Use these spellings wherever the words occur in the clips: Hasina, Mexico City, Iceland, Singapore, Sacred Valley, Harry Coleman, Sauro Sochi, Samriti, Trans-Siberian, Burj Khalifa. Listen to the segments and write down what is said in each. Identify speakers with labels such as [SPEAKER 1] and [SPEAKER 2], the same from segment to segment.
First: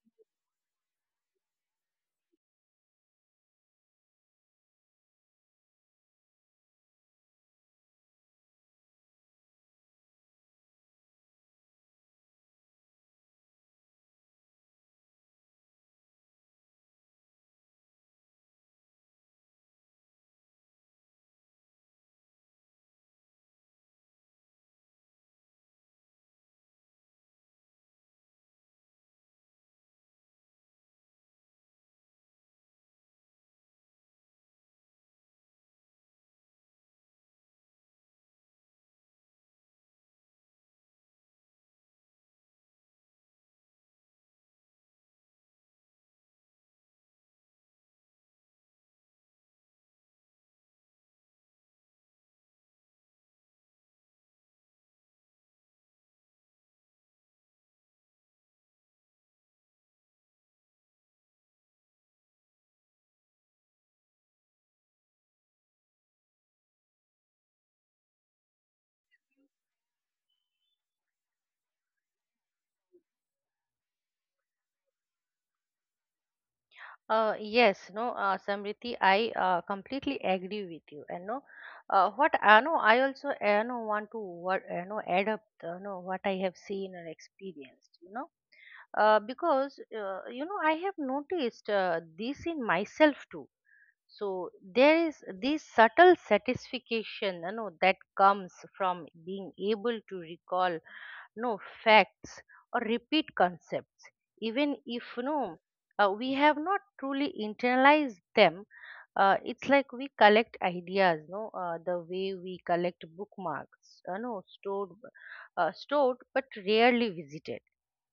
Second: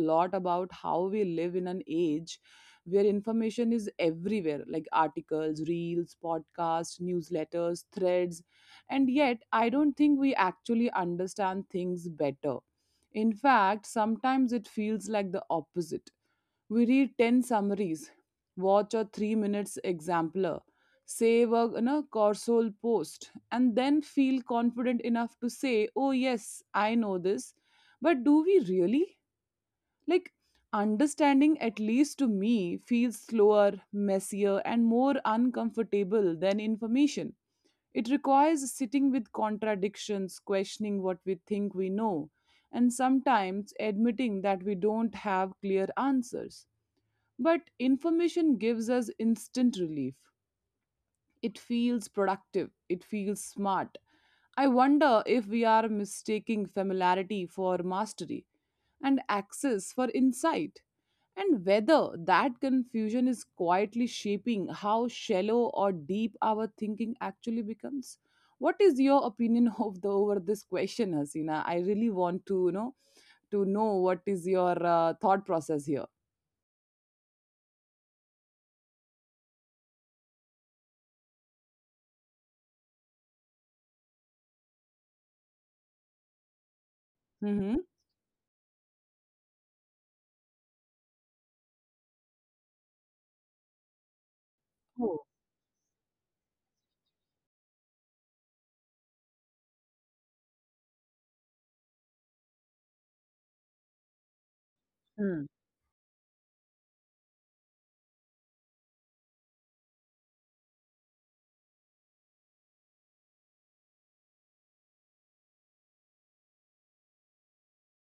[SPEAKER 1] lot about how we live in an age where information is everywhere like articles, reels, podcasts, newsletters, threads. And yet, I don't think we actually understand things better, in fact, sometimes it feels like the opposite. We read 10 summaries, watch a 3 minutes exemplar, save a Corsol post, and then feel confident enough to say, Oh, yes, I know this. But do we really? Like, understanding, at least to me, feels slower, messier, and more uncomfortable than information. It requires sitting with contradictions, questioning what we think we know, and sometimes admitting that we don't have clear answers. But information gives us instant relief. It feels productive, it feels smart. I wonder if we are mistaking familiarity for mastery and access for insight, and whether that confusion is quietly shaping how shallow or deep our thinking actually becomes. What is your opinion of the over this question, Hasina? I really want to to know what is your thought process here.
[SPEAKER 2] Yes, no, Samriti, I completely agree with you. And no, What I know, I also know want to what know add up, know what I have seen and
[SPEAKER 1] Mm-hmm.
[SPEAKER 2] experienced. Because I have noticed this in myself too. So there is
[SPEAKER 1] Oh.
[SPEAKER 2] this subtle satisfaction, you know, that comes from being able to recall no facts or repeat concepts even if we have not truly internalized them. It's like we collect ideas no the way we collect bookmarks, no stored stored but rarely visited.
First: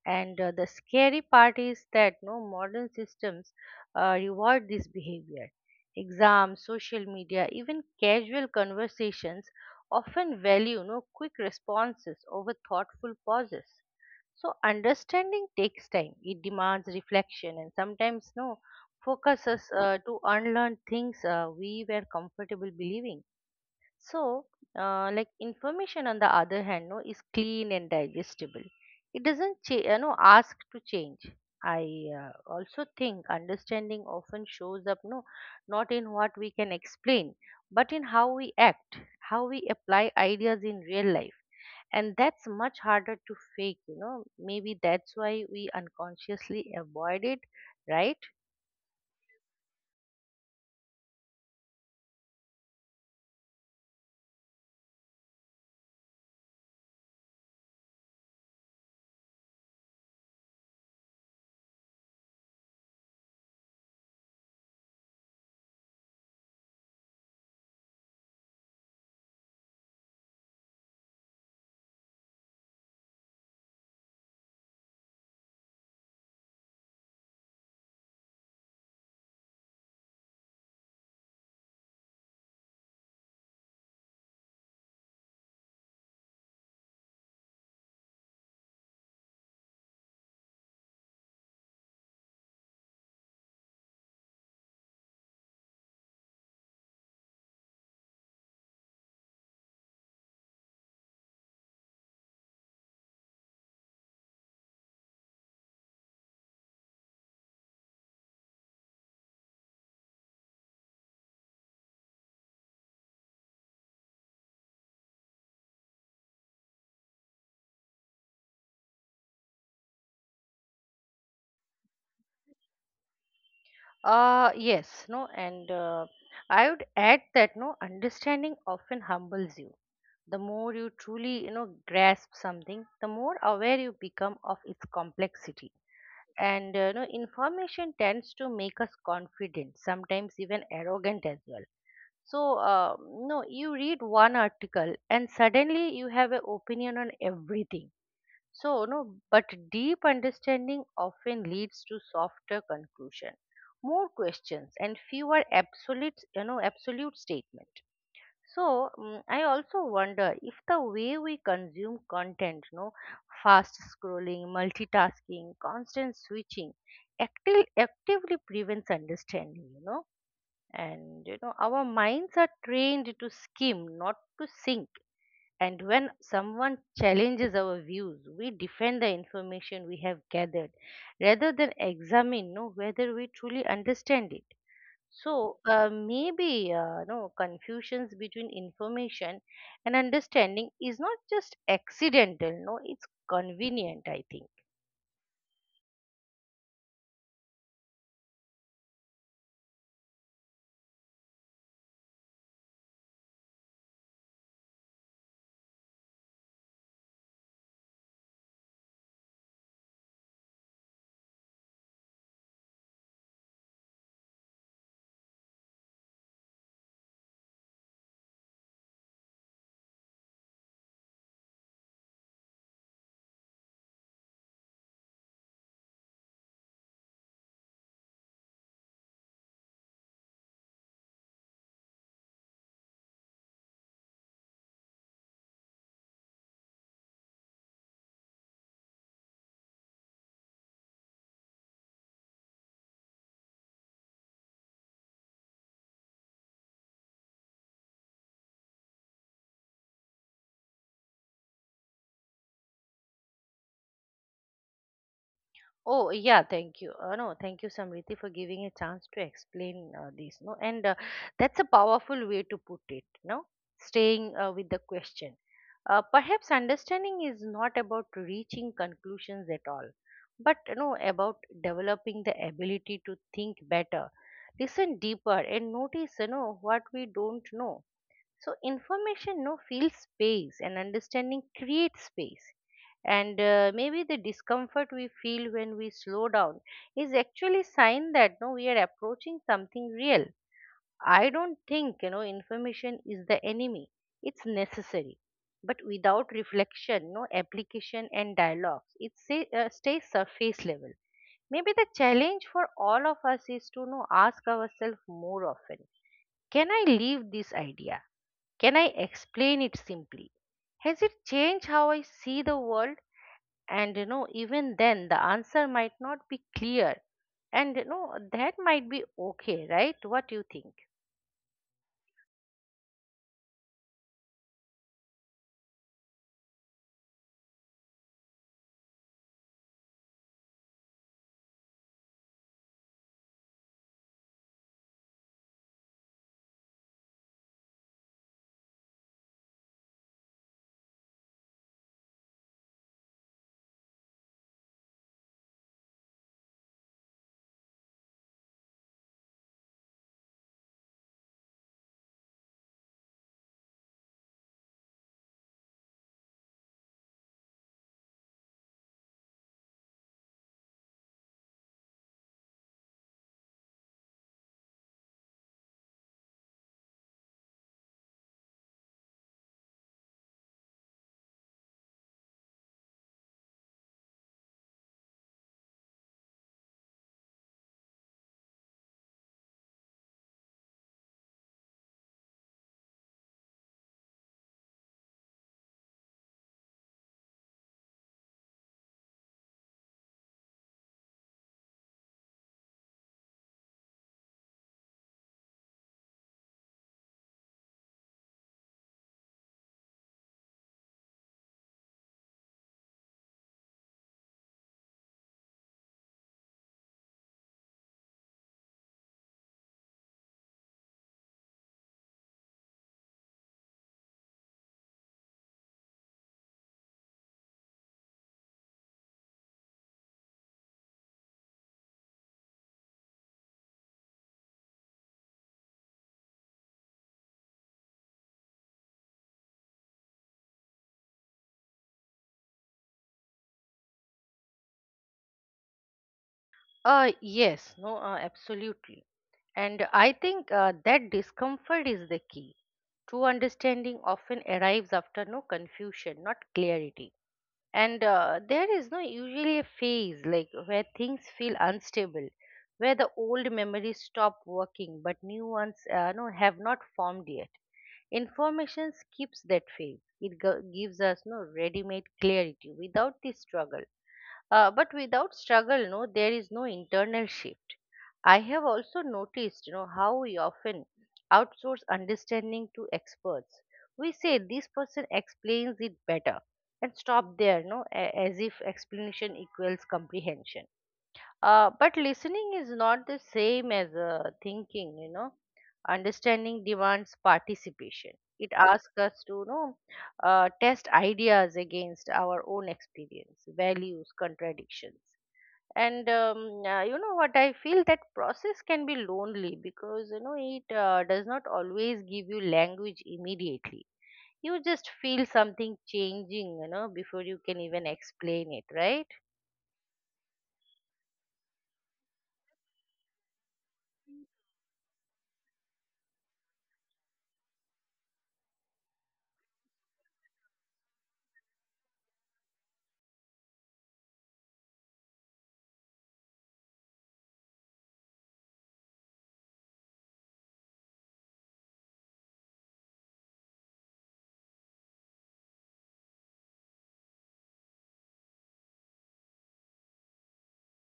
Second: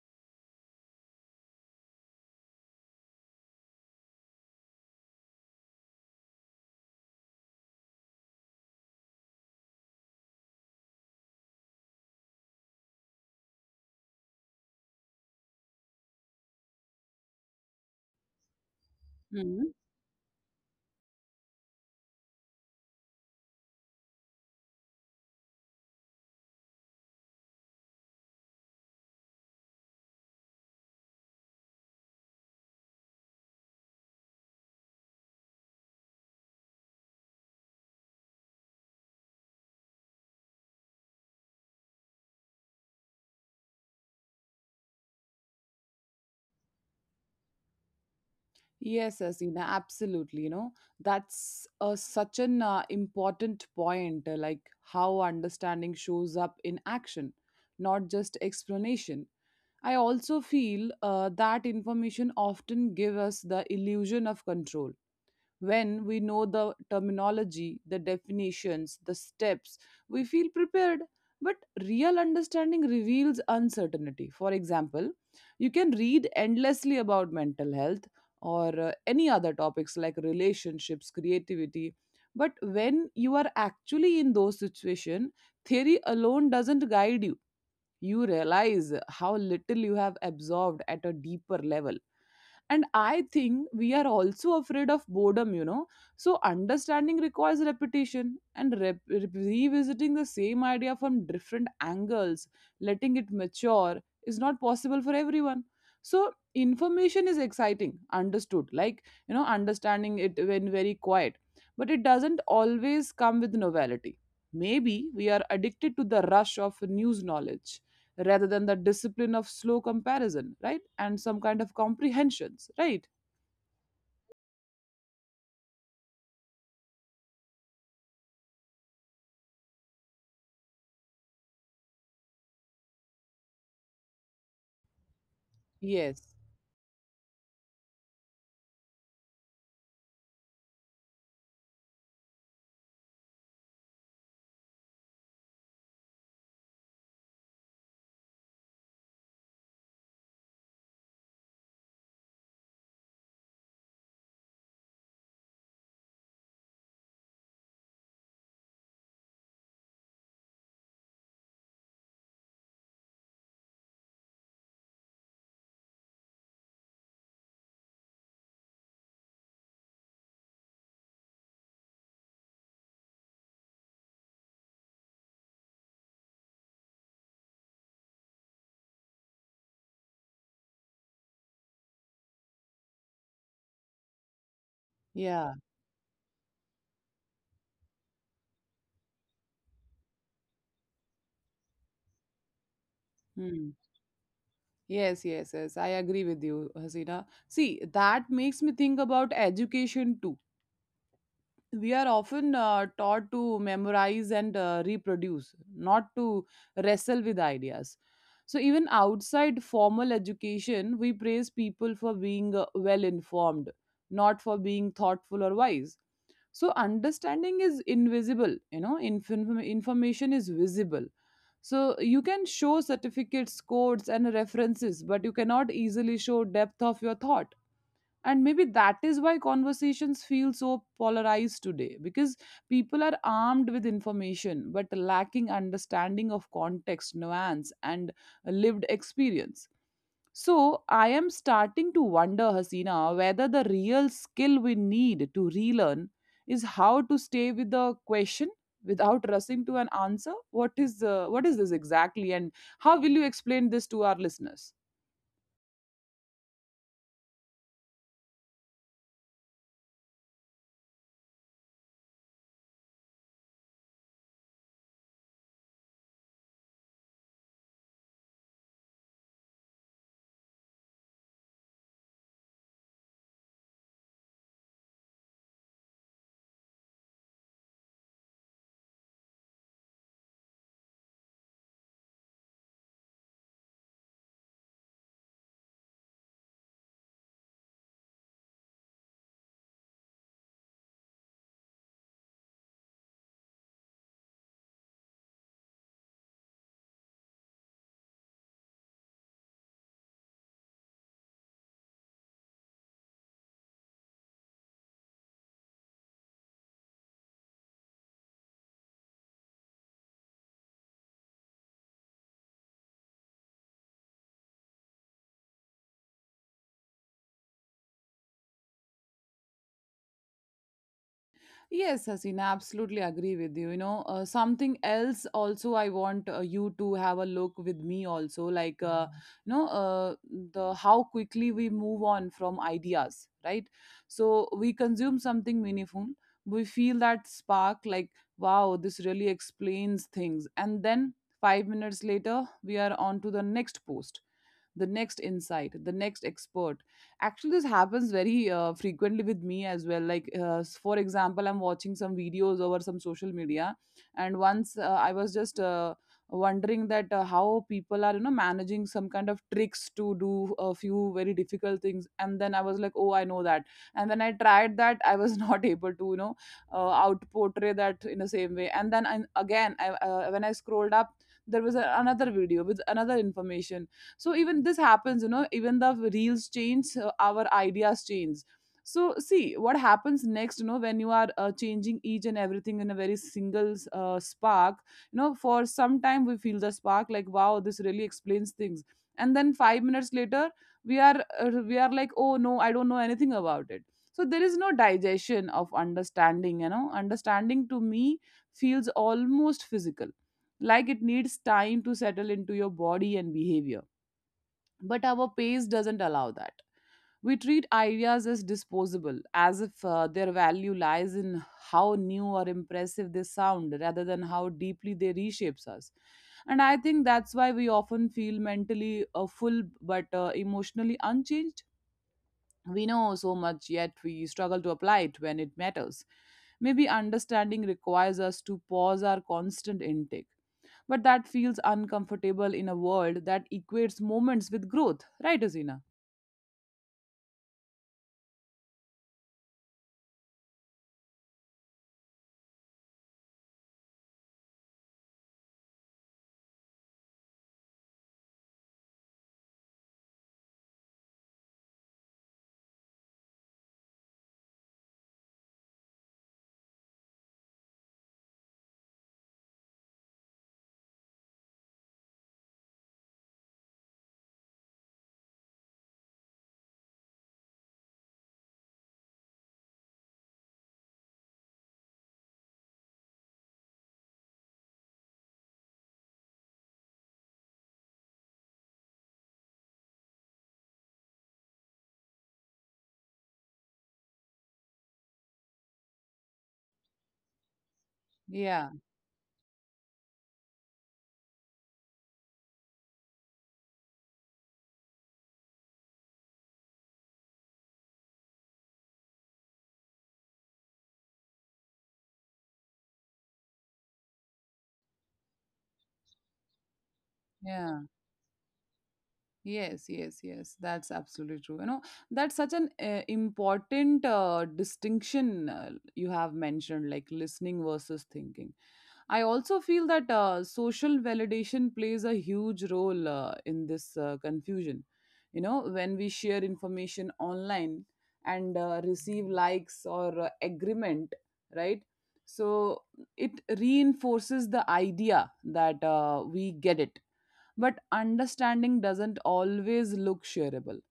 [SPEAKER 2] And The scary part is that no modern systems reward this behavior. Exams, social media, even casual conversations often value no quick responses over thoughtful pauses. So understanding takes time. It demands reflection and sometimes no focuses
[SPEAKER 1] Mm.
[SPEAKER 2] to unlearn things we were comfortable believing. So, like information on the other hand, no, is clean and digestible. It doesn't, you know, ask to change. I also think understanding often shows up, not in what we can explain, but in how we act, how we apply ideas in real life. And that's much harder to fake, you know. Maybe that's why we unconsciously avoid it, right?
[SPEAKER 1] Yes, Asina, absolutely. You know, that's such an important point, like how understanding shows up in action, not just explanation. I also feel that information often give us the illusion of control when we know the terminology, the definitions, the steps, we feel prepared. But real understanding reveals uncertainty. For example, you can read endlessly about mental health or any other topics like relationships, creativity. But when you are actually in those situations, theory alone doesn't guide you. You realize how little you have absorbed at a deeper level, and I think we are also afraid of boredom, you know. So understanding requires repetition and revisiting the same idea from different angles, letting it mature is not possible for everyone. So information is exciting, understood, like, you know, understanding it when very quiet, but it doesn't always come with novelty. Maybe we are addicted to the rush of news knowledge rather than the discipline of slow comparison, right? And some kind of comprehensions, right?
[SPEAKER 2] Yes, no, and I would add that no understanding often humbles you. The more you truly, you know, grasp something, the more aware you become of its complexity.
[SPEAKER 1] Yes.
[SPEAKER 2] And You know, information tends to make us confident, sometimes even arrogant as well. So uh, no You read one article and suddenly you have an opinion on everything. So no But deep understanding often leads to softer conclusion, more questions, and fewer absolute, absolute statements. I also wonder if the way we consume content, you know, fast scrolling, multitasking, constant switching, actively prevents understanding, you know. And you know, our minds are trained to skim, not to sink. And when someone challenges our views, we defend the information we have gathered rather than examine, you know, whether we truly understand it.
[SPEAKER 1] Yeah.
[SPEAKER 2] So maybe no confusions between information and understanding is not just accidental. No, it's
[SPEAKER 1] Hmm.
[SPEAKER 2] convenient, I think.
[SPEAKER 1] Yes, yes, yes. I agree with you, Hasina. See, that makes me think about education too. We are often taught to memorize and reproduce, not to wrestle with ideas. So, even outside formal education, we praise people for being well informed, not for being thoughtful or wise. So understanding is invisible, you know, information is visible. So you can show certificates, codes and references, but you cannot easily show depth of your thought. And maybe that is why conversations feel so polarized today, because people are armed with information but lacking understanding of context, nuance and lived experience. So I am starting to wonder, Hasina, whether the real skill we need to relearn is how to stay with the question without rushing to an answer. What is this exactly, and how will you explain this to our listeners?
[SPEAKER 2] Oh, yeah, thank you. No, Thank you, Samriti, for giving a chance to explain this. No, and That's a powerful way to put it. No, staying with the question. Perhaps understanding is not about reaching conclusions at all, but you know, about developing the ability to think better, listen deeper, and notice, you know, what we don't know. So information no feels space and understanding creates space. And Maybe the discomfort we feel when we slow down is actually sign that no we are approaching something real. I don't think, you know, information is the enemy. It's necessary, but without reflection, no application and dialogues, stays surface level. Maybe the challenge for all of us is to know ask ourselves more often, can I leave this idea, can I explain it simply? Has it changed how I see the world? And you know, even then, the answer might not be clear. And you know, that might be okay, right? What do you think?
[SPEAKER 1] Yes, Hasina, absolutely agree with you. You know, something else also I want you to have a look with me also, like you know, the how quickly we move on from ideas, right? So we consume something meaningful, we feel that spark, like wow, this really explains things, and then 5 minutes later we are on to the next post, the next insight, the next expert. Actually this happens very frequently with me as well, like for example, I'm watching some videos over some social media, and once I was just wondering that how people are, you know, managing some kind of tricks to do a few very difficult things, and then I was like, oh, I know that. And when I tried that, I was not able to, out portray that in the same way. And then when I scrolled up there was another video with another information. So even this happens, you know, even the reels change, our ideas change. So see what happens next, you know, when you are changing each and everything in a very single spark. You know, for some time we feel the spark like wow, this really explains things, and then 5 minutes later we are like, oh no, I don't know anything about it. So there is no digestion of understanding. You know, understanding to me feels almost physical, like it needs time to settle into your body and behavior, but our pace doesn't allow that. We treat ideas as disposable, as if their value lies in how new or impressive they sound rather than how deeply they reshapes us. And I think that's why we often feel mentally full but emotionally unchanged. We know so much, yet we struggle to apply it when it matters. Maybe understanding requires us to pause our constant intake. But that feels uncomfortable in a world that equates moments with growth, right, Azina?
[SPEAKER 2] Yes, no, Absolutely. And I think that discomfort is the key. True understanding often arrives after confusion, not clarity. And There is no usually a phase like where things feel unstable, where the old memories stop working, but new ones have not formed yet. Information skips that phase. Gives us ready-made clarity without the struggle. But without struggle, there is no internal shift. I have also noticed, you know, how we often outsource understanding to experts. We say this person explains it better and stop there, no, as if explanation equals comprehension. But listening is not the same as thinking, you know. Understanding demands participation. It
[SPEAKER 1] Yeah,
[SPEAKER 2] asks us to, you know, test ideas against our own experience, values, contradictions. And You know what? I feel that process can be lonely because, you know, it does not always give you language immediately. You just feel something changing, you know, before you can
[SPEAKER 1] yeah,
[SPEAKER 2] even explain it, right?
[SPEAKER 1] yes, yes, yes. That's absolutely true. You know, that's such an important distinction you have mentioned, like listening versus thinking. I also feel that social validation plays a huge role in this confusion. You know, when we share information online and receive likes or agreement, right? So it reinforces the idea that we get it. But understanding doesn't always look shareable.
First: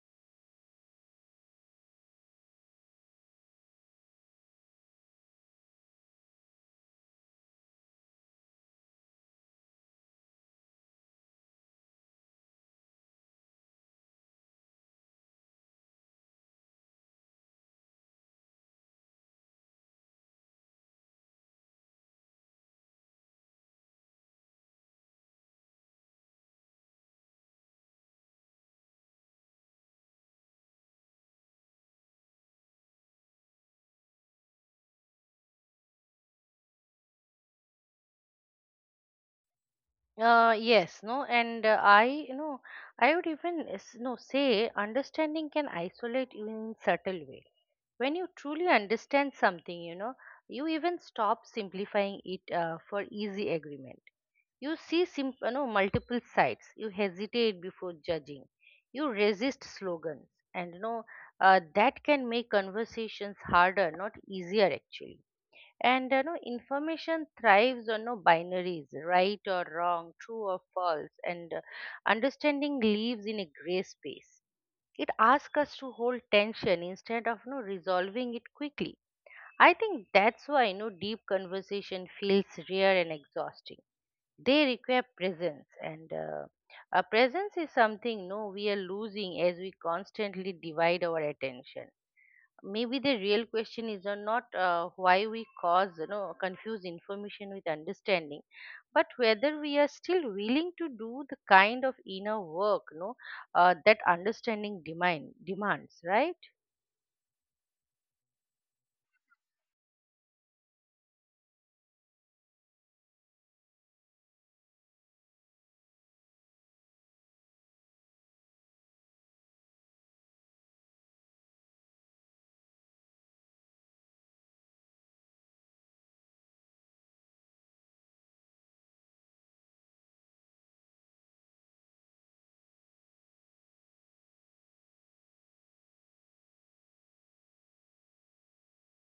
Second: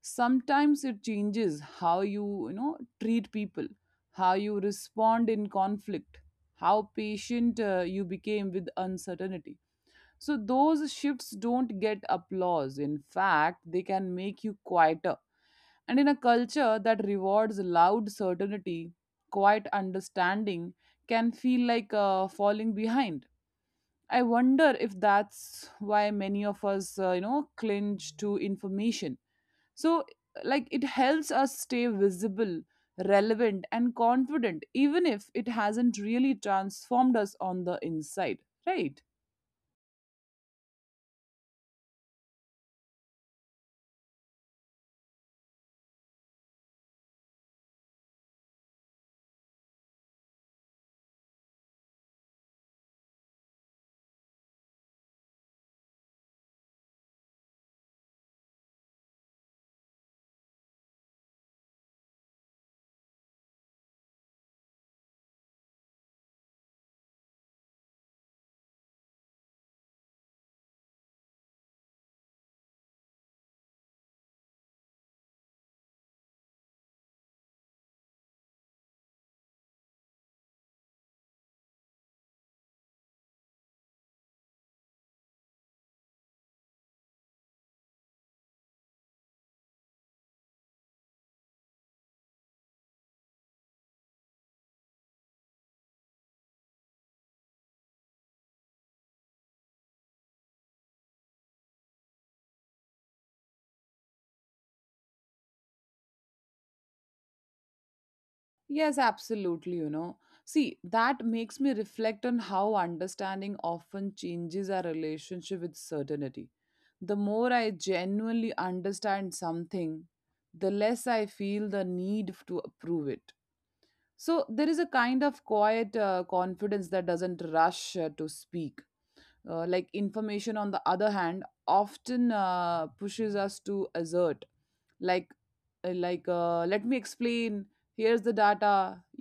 [SPEAKER 1] Sometimes it changes how you, you know, treat people, how you respond in conflict, how patient you became with uncertainty. So those shifts don't get applause, in fact they can make you quieter. And in a culture that rewards loud certainty, quiet understanding can feel like falling behind. I wonder if that's why many of us, you know, clinch to information. So, like, it helps us stay visible, relevant and confident even if it hasn't really transformed us on the inside, right?
[SPEAKER 2] Yes, no, and I, you know, I would even s- no say understanding can isolate you in subtle way. When you truly understand something, you know, you even stop simplifying it for easy agreement. You see, you know, multiple sides. You hesitate before judging. You resist slogans, and you know, that can make conversations harder, not easier, actually. And you know, information thrives on no binaries, right or wrong, true or false, and understanding lives in a gray space. It asks us to hold tension instead of no resolving it quickly. I think that's why no deep conversation feels rare and exhausting. They require presence, and a presence is something no we are losing as we constantly divide our attention. Maybe the real question is not why we cause, you know, confuse information with understanding, but whether we are still willing to do the kind of inner work, you know, that understanding demands, right?
[SPEAKER 1] Yes, absolutely, you know. See, that makes me reflect on how understanding often changes our relationship with certainty. The more I genuinely understand something, the less I feel the need to approve it. So there is a kind of quiet confidence that doesn't rush to speak. Like information, on the other hand, often pushes us to assert, like, let me explain. Here's the data.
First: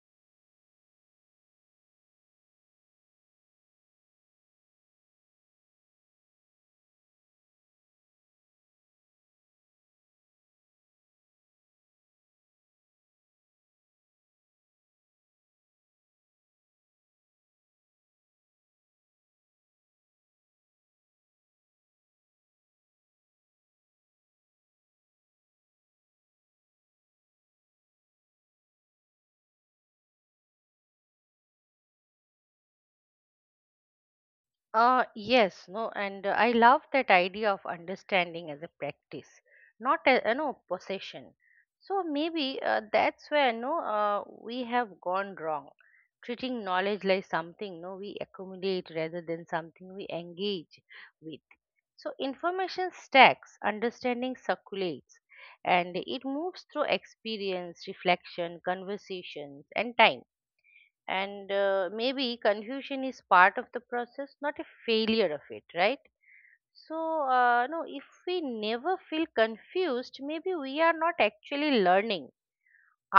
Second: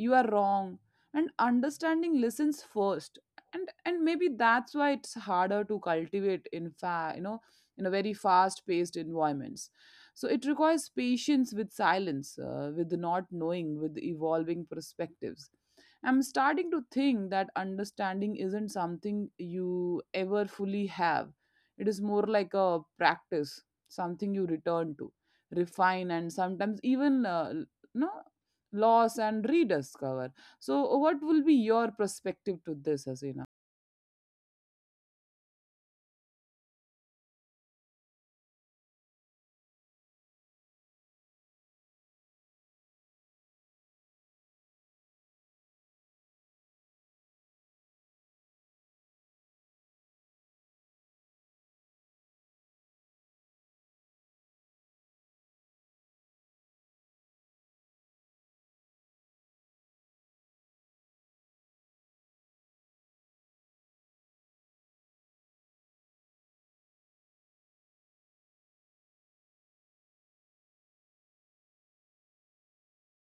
[SPEAKER 1] You are wrong. And understanding listens first, and maybe that's why it's harder to cultivate in fa you know, in a very fast-paced environments. So it requires patience with silence, with not knowing, with evolving perspectives. I'm starting to think that understanding isn't something you ever fully have. It is more like a practice, something you return to, refine, and sometimes even l- no loss and rediscover. So, what will be your perspective to this, Asina?
[SPEAKER 2] Yes, no, and I love that idea of understanding as a practice, not a, you know, possession. So maybe that's where no we have gone wrong, treating knowledge like something no we accumulate rather than something we engage with. So information stacks, understanding circulates, and it moves through experience, reflection, conversations, and time. And Maybe confusion is part of the process, not a failure of it, right? If we never feel confused, maybe we are not actually learning.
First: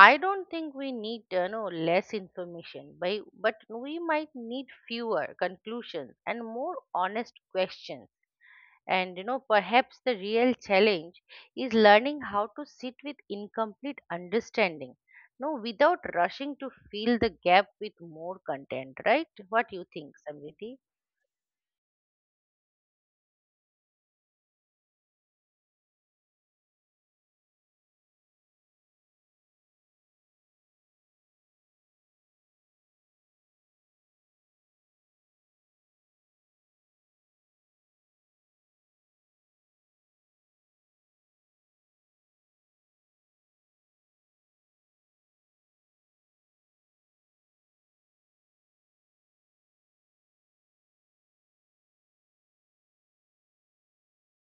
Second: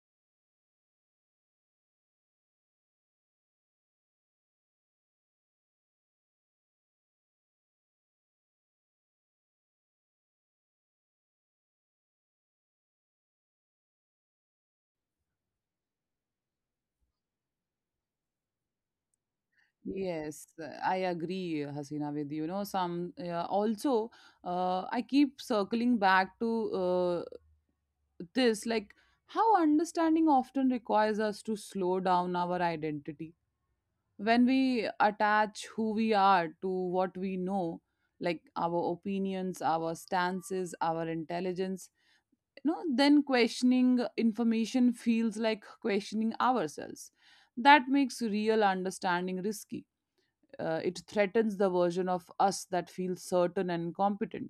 [SPEAKER 2] I don't think we need, no less information by, but we might need fewer conclusions and more honest questions. And you know, perhaps the real challenge is learning how to sit with incomplete understanding, no, without rushing to fill the gap with more content, right? What you think,
[SPEAKER 1] Yes,
[SPEAKER 2] Samriti?
[SPEAKER 1] I agree, Hasina, with you. Know, some also, I keep circling back to this, like how understanding often requires us to slow down our identity. When we attach who we are to what we know, like our opinions, our stances, our intelligence, you know, then questioning information feels like questioning ourselves. That makes real understanding risky, it threatens the version of us that feels certain and competent.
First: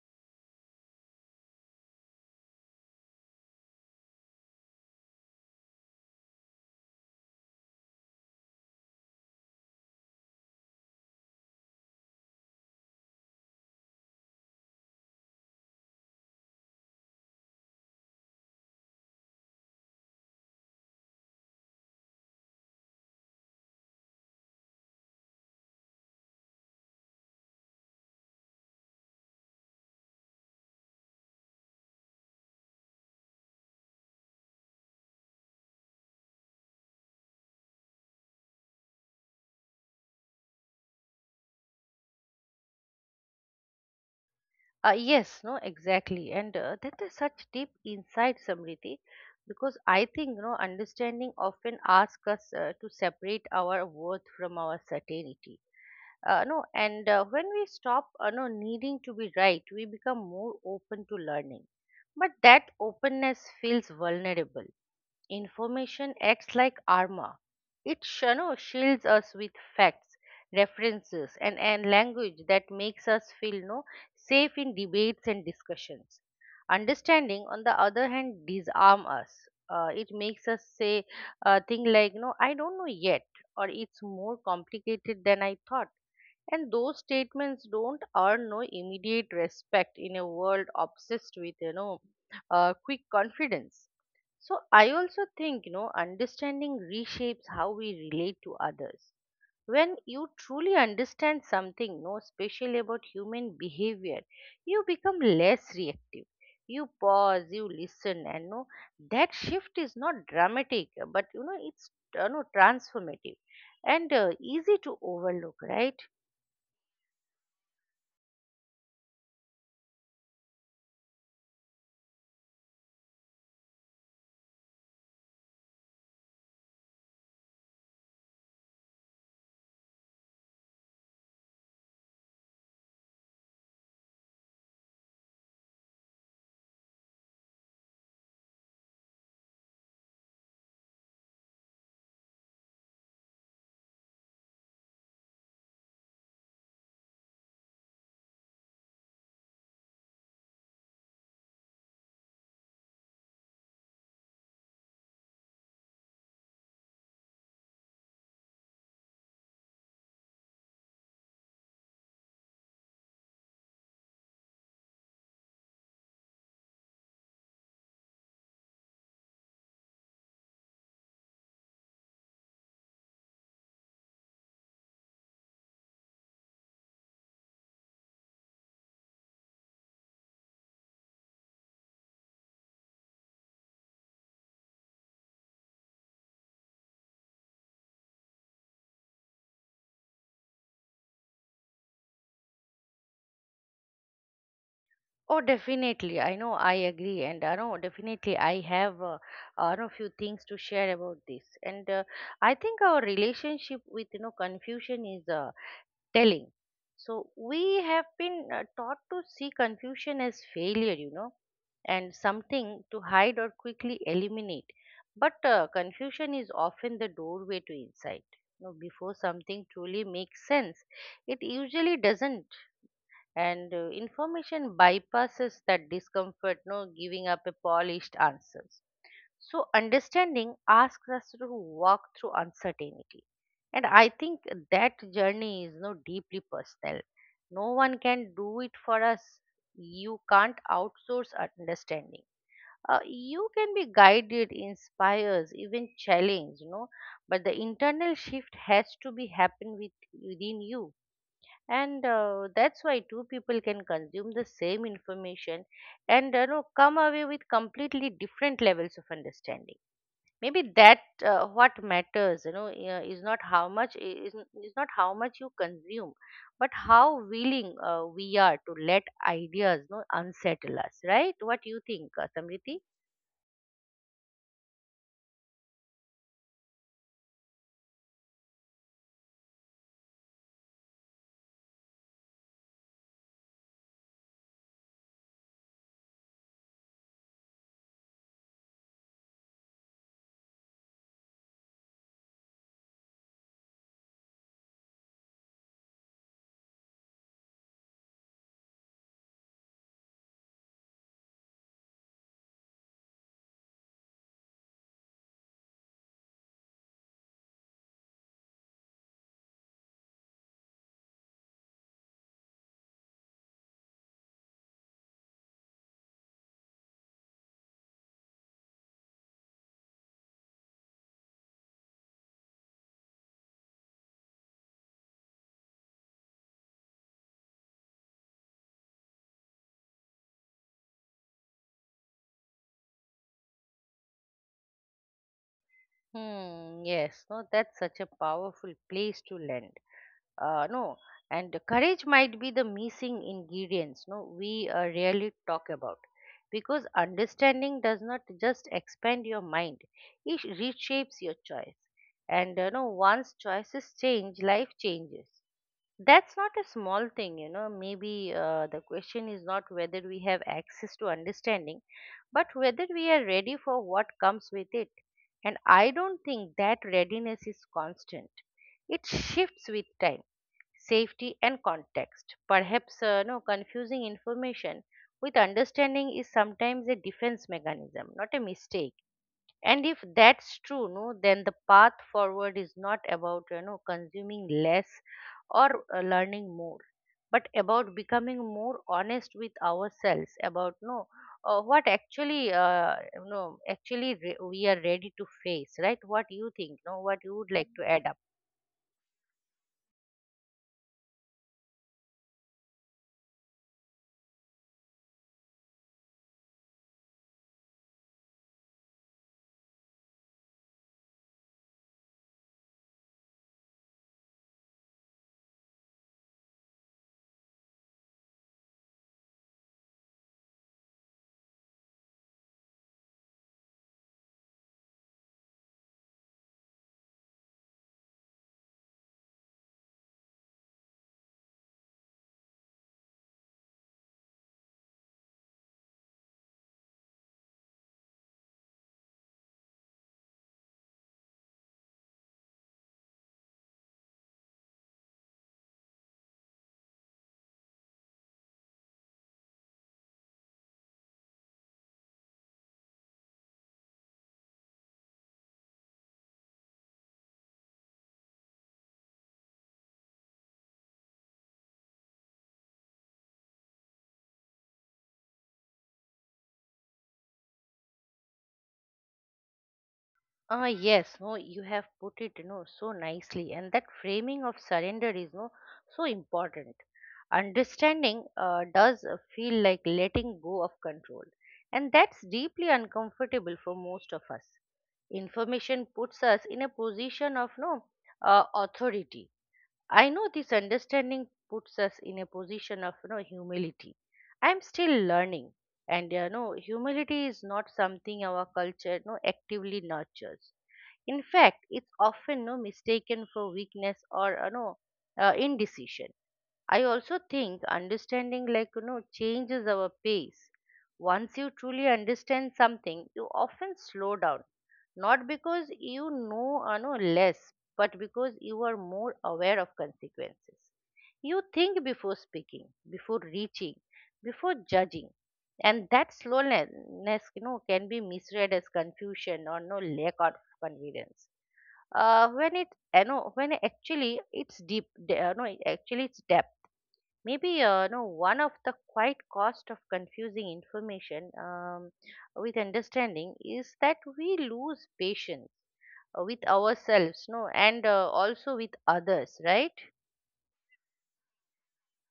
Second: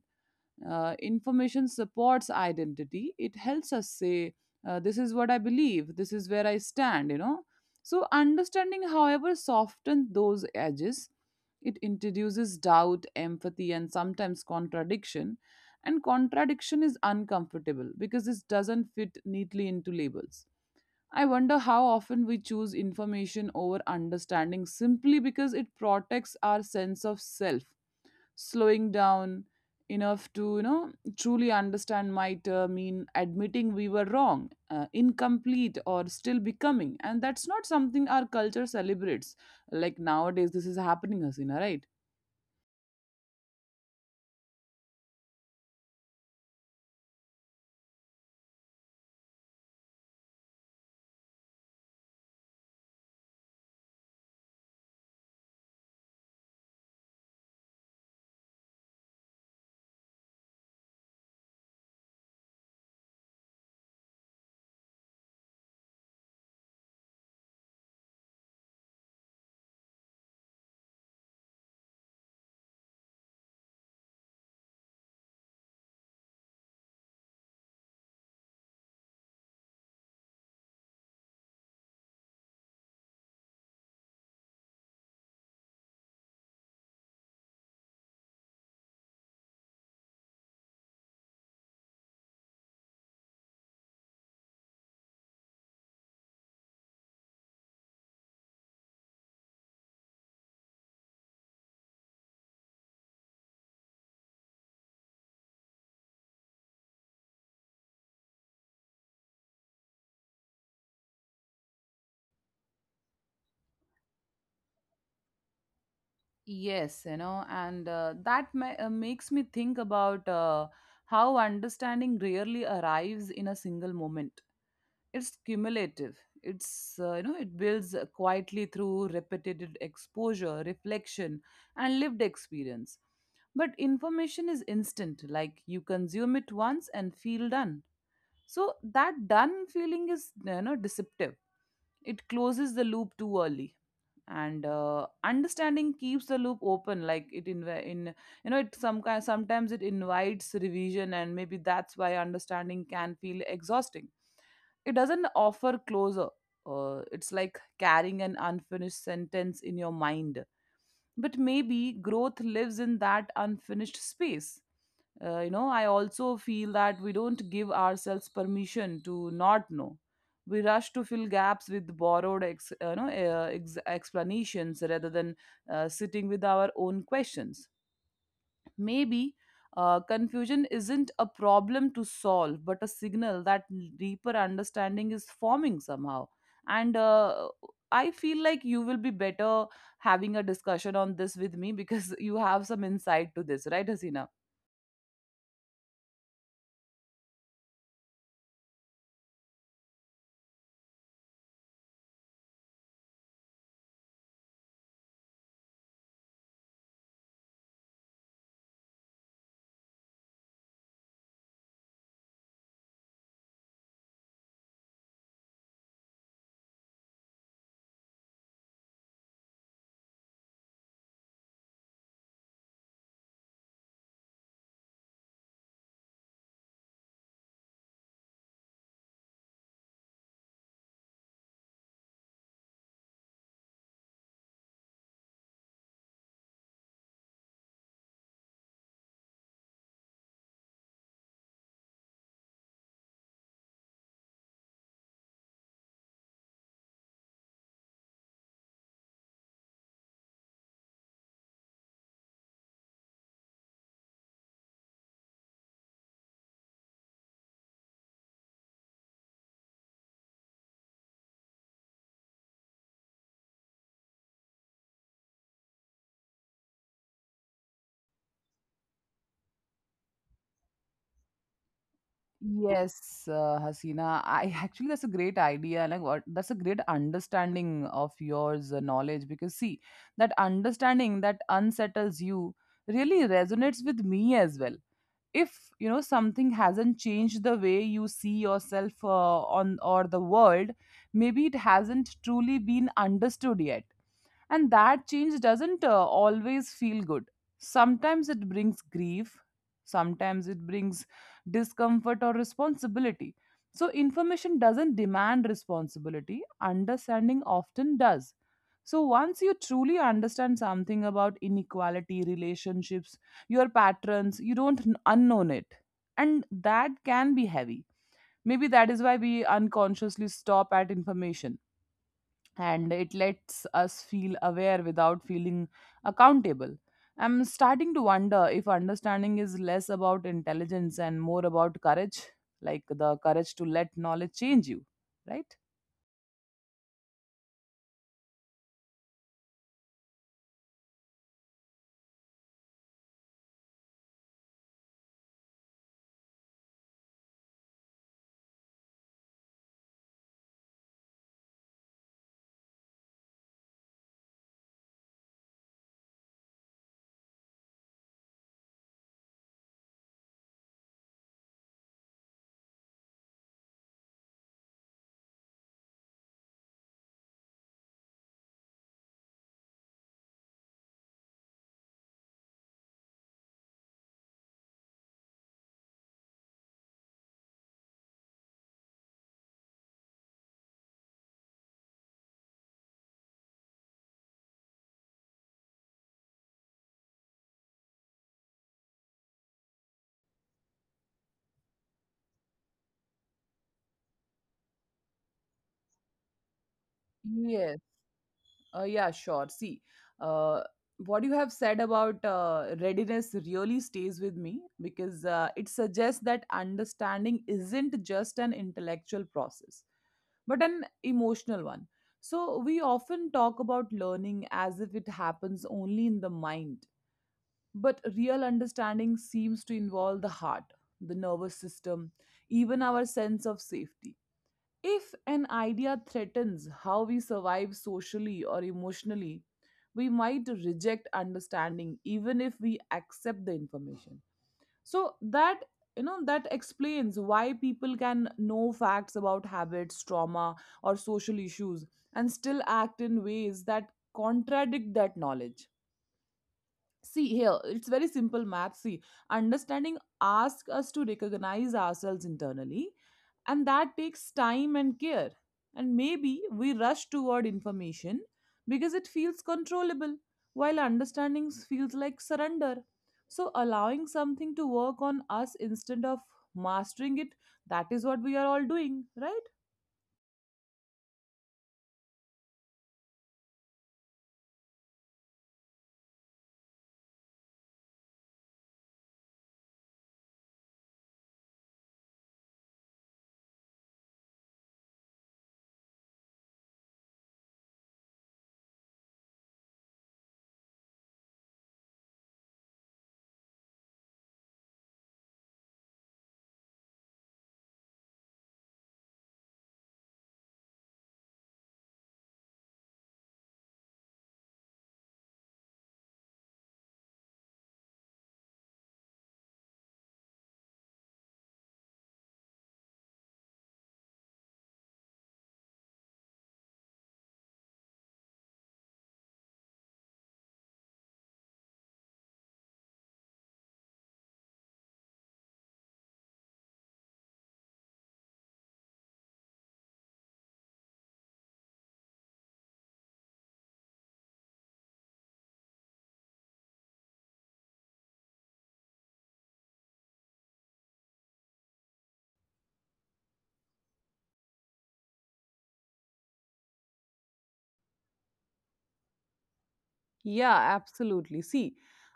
[SPEAKER 1] Information supports identity. It helps us say, this is what I believe, this is where I stand, you know. So, understanding, however, softens those edges. It introduces doubt, empathy, and sometimes contradiction. And contradiction is uncomfortable because this doesn't fit neatly into labels. I wonder how often we choose information over understanding simply because it protects our sense of self. Slowing down enough to, you know, truly understand might mean admitting we were wrong, incomplete, or still becoming. And that's not something our culture celebrates. Like nowadays, this is happening, Hasina, right?
[SPEAKER 2] Yes, no, Exactly. And That is such deep insight, Samriti, because I think, you know, understanding often asks us to separate our worth from our certainty. No and When we stop, no needing to be right, we become more open to learning, but that openness feels vulnerable. Information acts like armor. It sh- no, shields us with facts, references, and language that makes us feel no safe in debates and discussions. Understanding on the other hand disarm us. It makes us say thing like, I don't know yet, or it's more complicated than I thought. And those statements don't earn no immediate respect in a world obsessed with, you know, quick confidence. So I also think, you know, understanding reshapes how we relate to others. When you truly understand something no special about human behavior, you become less reactive. You pause, you listen, and that shift is not dramatic, but you know, it's, transformative and easy to overlook, right?
[SPEAKER 1] Yes, you know, and makes me think about how understanding rarely arrives in a single moment. It's cumulative. It's you know, it builds quietly through repetitive exposure, reflection, and lived experience. But information is instant, like you consume it once and feel done. So that done feeling is, you know, deceptive. It closes the loop too early and understanding keeps the loop open. Like it inv- in you know it some kind Sometimes it invites revision, and maybe that's why understanding can feel exhausting. It doesn't offer closure. It's like carrying an unfinished sentence in your mind, but maybe growth lives in that unfinished space. I also feel that we don't give ourselves permission to not know. We rush to fill gaps with borrowed explanations rather than sitting with our own questions. Maybe confusion isn't a problem to solve but a signal that deeper understanding is forming somehow. And I feel like you will be better having a discussion on this with me because you have some insight to this, right, Hasina?
[SPEAKER 2] Oh, definitely. I know I agree, and I know definitely I have, I know few things to share about this. And I think our relationship with, you know, confusion is telling. So we have been taught to see confusion as failure, you know, and something to hide or quickly eliminate. But confusion is often the doorway to insight. You know, before something truly makes sense, it usually doesn't. And Information bypasses that discomfort, no giving up a polished answers. So understanding asks us to walk through uncertainty, and I think that journey is, deeply personal. No one can do it for us. You can't outsource understanding. You can be guided, inspires, even challenged, you know, but the internal shift has to be happen within you. And That's why two people can consume the same information and, you know, come away with completely different levels of understanding. Maybe that, what matters, you know, is not how much you consume, but how willing we are to let ideas, you know, unsettle us, right? What do you think, Samriti?
[SPEAKER 1] Yes, Hasina. I actually, that's a great idea, and that's a great understanding of yours, knowledge, because see, that understanding that unsettles you really resonates with me as well. If something hasn't changed the way you see yourself on or the world, maybe it hasn't truly been understood yet. And that change doesn't always feel good. Sometimes it brings grief. Sometimes it brings discomfort or responsibility. So information doesn't demand responsibility, understanding often does. So once you truly understand something about inequality, relationships, your patterns, you don't unknown it. And that can be heavy. Maybe that is why we unconsciously stop at information, and it lets us feel aware without feeling accountable. I'm starting to wonder if understanding is less about intelligence and more about courage, like the courage to let knowledge change you, right?
[SPEAKER 2] Hmm. Yes no That's such a powerful place to land. No And courage might be the missing ingredients, no we rarely talk about, because understanding does not just expand your mind, it reshapes your choice. And you know, once choices change, life changes. That's not a small thing, you know. Maybe the question is not whether we have access to understanding, but whether we are ready for what comes with it. And I don't think that readiness is constant. It shifts with time, safety, and context. Perhaps no confusing information with understanding is sometimes a defense mechanism, not a mistake. And if that's true, no, then the path forward is not about consuming less or learning more, but about becoming more honest with ourselves about no what actually we are ready to face, right? What you think? No, what you would like to add up?
[SPEAKER 1] Yeah, sure. See, uh, what you have said about readiness really stays with me because it suggests that understanding isn't just an intellectual process, but an emotional one. So, we often talk about learning as if it happens only in the mind, but real understanding seems to involve the heart, the nervous system, even our sense of safety. If an idea threatens how we survive socially or emotionally, we might reject understanding even if we accept the information. So that you know that explains why people can know facts about habits, trauma, or social issues and still act in ways that contradict that knowledge. See here, it's very simple math. See, understanding asks us to recognize ourselves internally, and that takes time and care. And maybe we rush toward information because it feels controllable, while understanding feels like surrender. So, allowing something to work on us instead of mastering it, that is what we are all doing, right?
[SPEAKER 2] Ah, yes, no, you have put it, so nicely, and that framing of surrender is no so important. Understanding does feel like letting go of control, and that's deeply uncomfortable for most of us. Information puts us in a position of no authority. I know this understanding puts us in a position of humility. I'm still learning, and humility is not something our culture no actively nurtures. In fact, it's often no mistaken for weakness or indecision. I also think understanding, like, changes our pace. Once you truly understand something, you often slow down, not because know less, but because you are more aware of consequences. You think before speaking, before reaching, before judging. And that slowness, can be misread as confusion or no lack of confidence. When it, you know, when actually it's deep, you know, actually it's depth. Maybe no one of the quiet cost of confusing information with understanding is that we lose patience with ourselves, no, and also with others, right?
[SPEAKER 1] Yeah, absolutely. See,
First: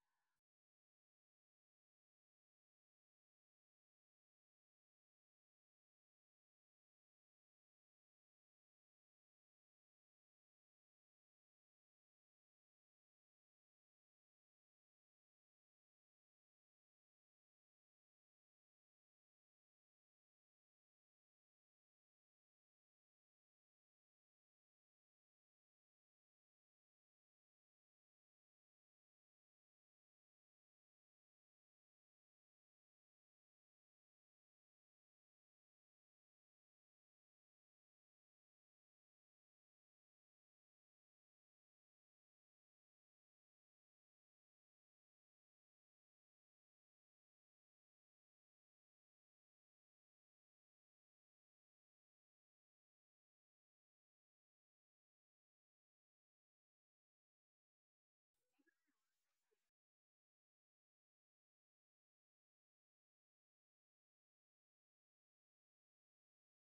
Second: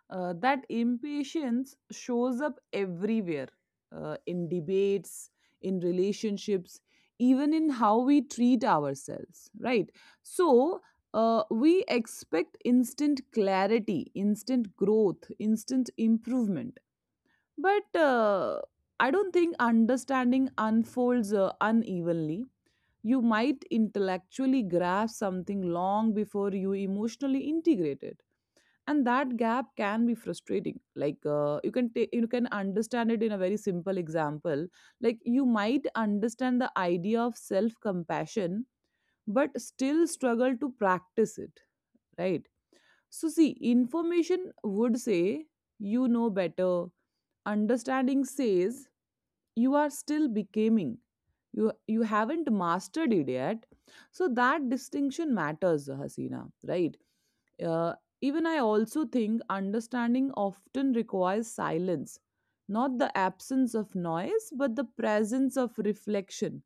[SPEAKER 1] that impatience shows up everywhere, in debates, in relationships, even in how we treat ourselves, right? So, we expect instant clarity, instant growth, instant improvement. But I don't think understanding unfolds unevenly. You might intellectually grasp something long before you emotionally integrate it, and that gap can be frustrating. Like you can understand it in a very simple example. Like you might understand the idea of self compassion but still struggle to practice it, right? So see, information would say you know better, understanding says you are still becoming, you haven't mastered it yet. So that distinction matters, Hasina, right? uh, Even I also think understanding often requires silence, not the absence of noise but the presence of reflection.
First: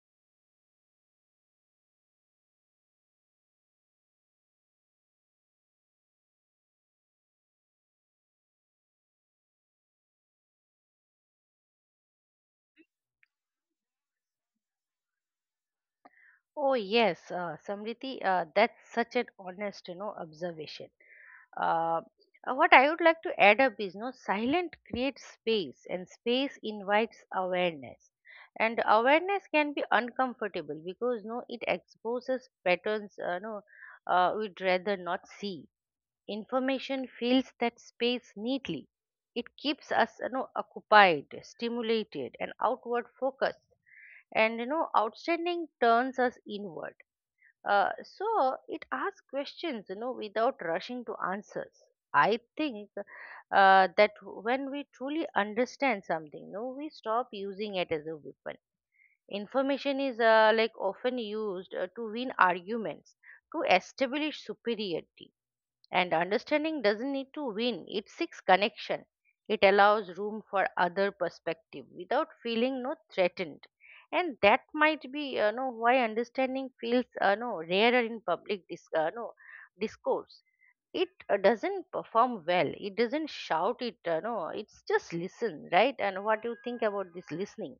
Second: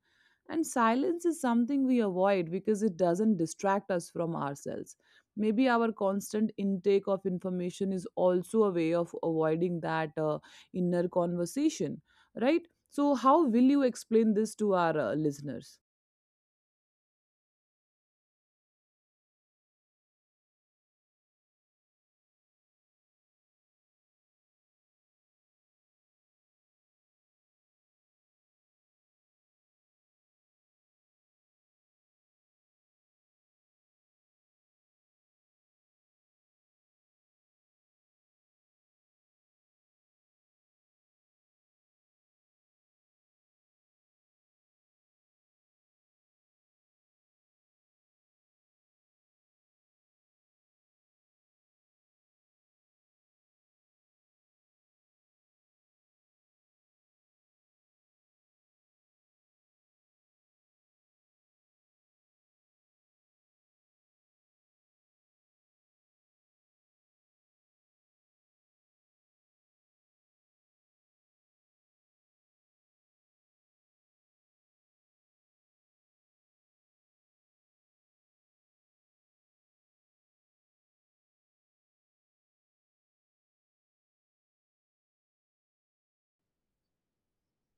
[SPEAKER 1] And silence is something we avoid because it doesn't distract us from ourselves. Maybe our constant intake of information is also a way of avoiding that inner conversation, right? So, how will you explain this to our listeners?
[SPEAKER 2] Oh, yes, Samriti, that's such an honest, observation. Uh, what I would like to add up is, no, silent creates space, and space invites awareness, and awareness can be uncomfortable because, no, it exposes patterns, we'd rather not see. Information fills that space neatly. It keeps us, occupied, stimulated, and outward focused. And, outstanding turns us inward. So it asks questions, without rushing to answers. I think that when we truly understand something, we stop using it as a weapon. Information is like often used to win arguments, to establish superiority, and understanding doesn't need to win, it seeks connection. It allows room for other perspective without feeling no threatened. And that might be why understanding feels no rarer in public discourse. It doesn't perform well. It doesn't shout it. No, it's just listen, right? And what do you think about this listening?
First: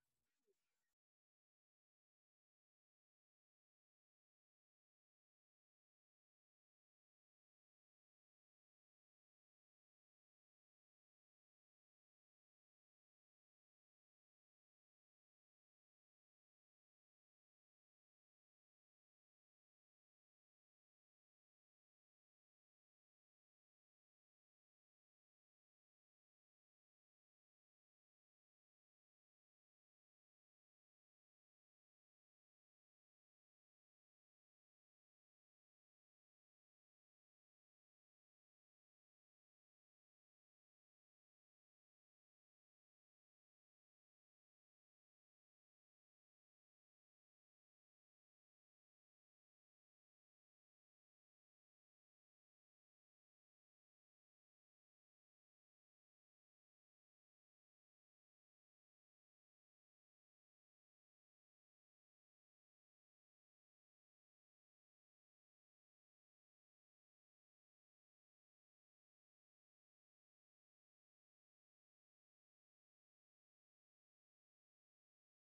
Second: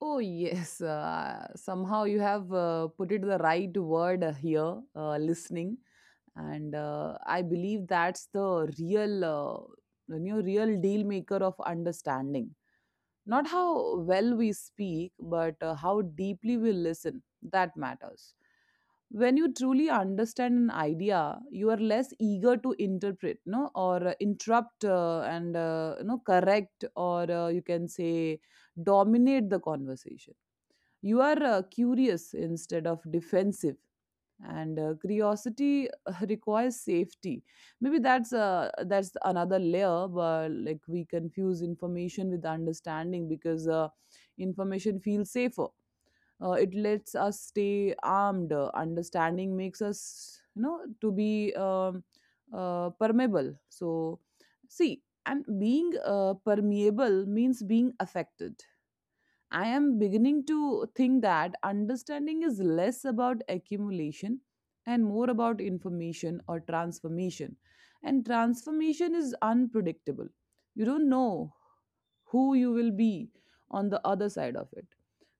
[SPEAKER 1] Oh, yes. Somehow you have put it the right word here, listening. And I believe that's the real, real deal maker of understanding. Not how well we speak, but how deeply we listen, that matters. When you truly understand an idea, you are less eager to interpret, no, or interrupt and correct, or you can say dominate the conversation. You are curious instead of defensive, and curiosity requires safety. Maybe that's another layer. But like, we confuse information with understanding because information feels safer, it lets us stay armed. Understanding makes us to be permeable. So see, and being permeable means being affected. I am beginning to think that understanding is less about accumulation and more about information or transformation. And transformation is unpredictable. You don't know who you will be on the other side of it.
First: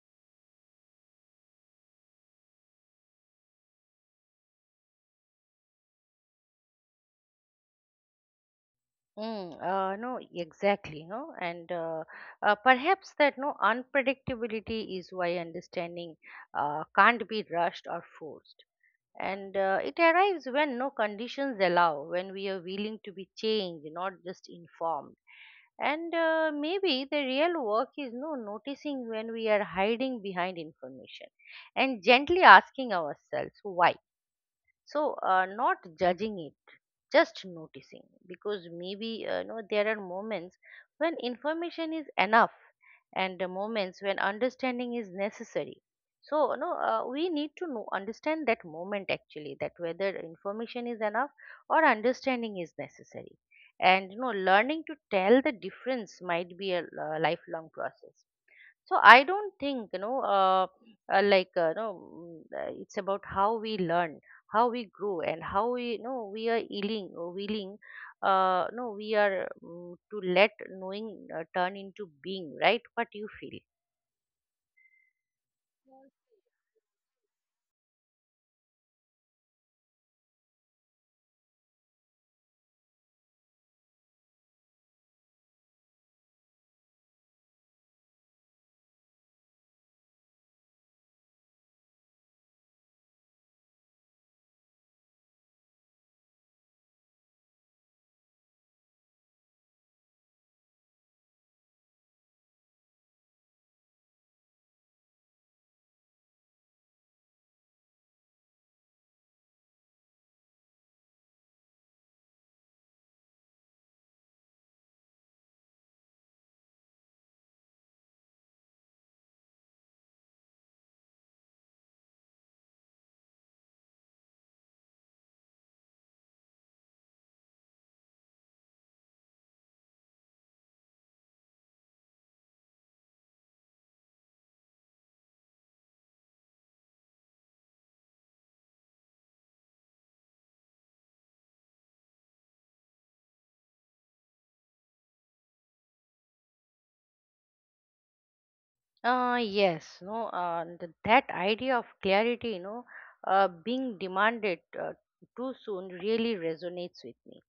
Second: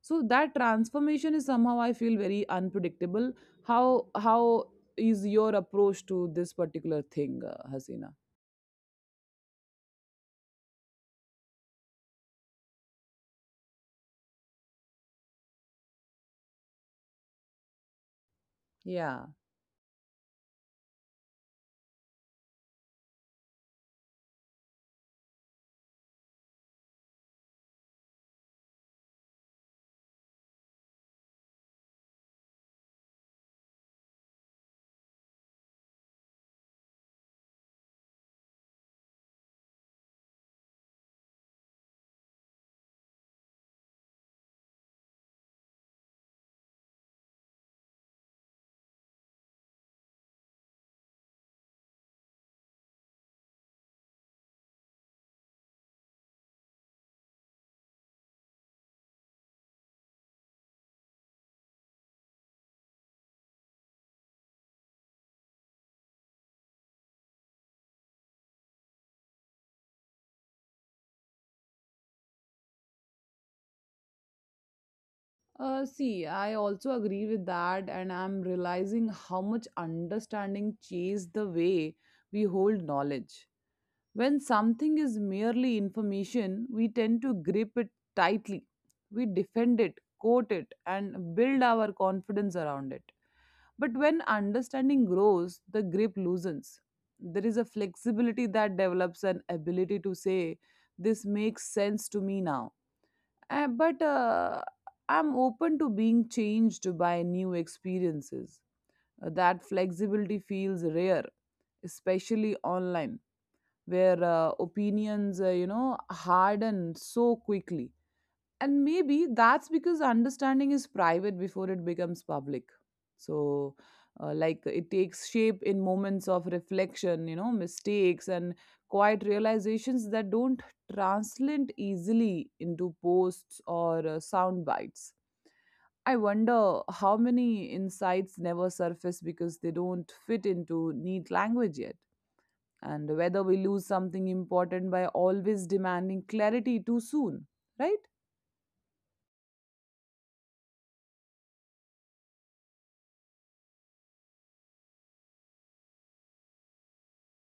[SPEAKER 1] So that transformation is somehow I feel very unpredictable. How is your approach to this particular thing, Hasina?
[SPEAKER 2] No, exactly, no, and perhaps that no unpredictability is why understanding can't be rushed or forced,
[SPEAKER 1] Yeah.
[SPEAKER 2] and it arrives when no conditions allow, when we are willing to be changed, not just informed. And maybe the real work is no noticing when we are hiding behind information, and gently asking ourselves why. So, not judging it, just noticing, because maybe there are moments when information is enough and the moments when understanding is necessary. So we need to know understand that moment, actually, that whether information is enough or understanding is necessary. And learning to tell the difference might be a lifelong process. So I don't think, like, it's about how we learn, how we grow, and how we you know we are willing, willing no we are mm to let knowing turn into being, right? What you feel?
[SPEAKER 1] See, I also agree with that, and I'm realizing how much understanding changes the way we hold knowledge. When something is merely information, we tend to grip it tightly. We defend it, quote it, and build our confidence around it. But when understanding grows, the grip loosens. There is a flexibility that develops, an ability to say, "This makes sense to me now, but I'm open to being changed by new experiences." That flexibility feels rare, especially online, where opinions, harden so quickly. And maybe that's because understanding is private before it becomes public. So like, it takes shape in moments of reflection, you know, mistakes, and quiet realizations that don't translate easily into posts or sound bites. I wonder how many insights never surface because they don't fit into neat language yet, and whether we lose something important by always demanding clarity too soon, right?
[SPEAKER 2] Yes, no, that idea of clarity, being demanded uh, too soon really resonates with me.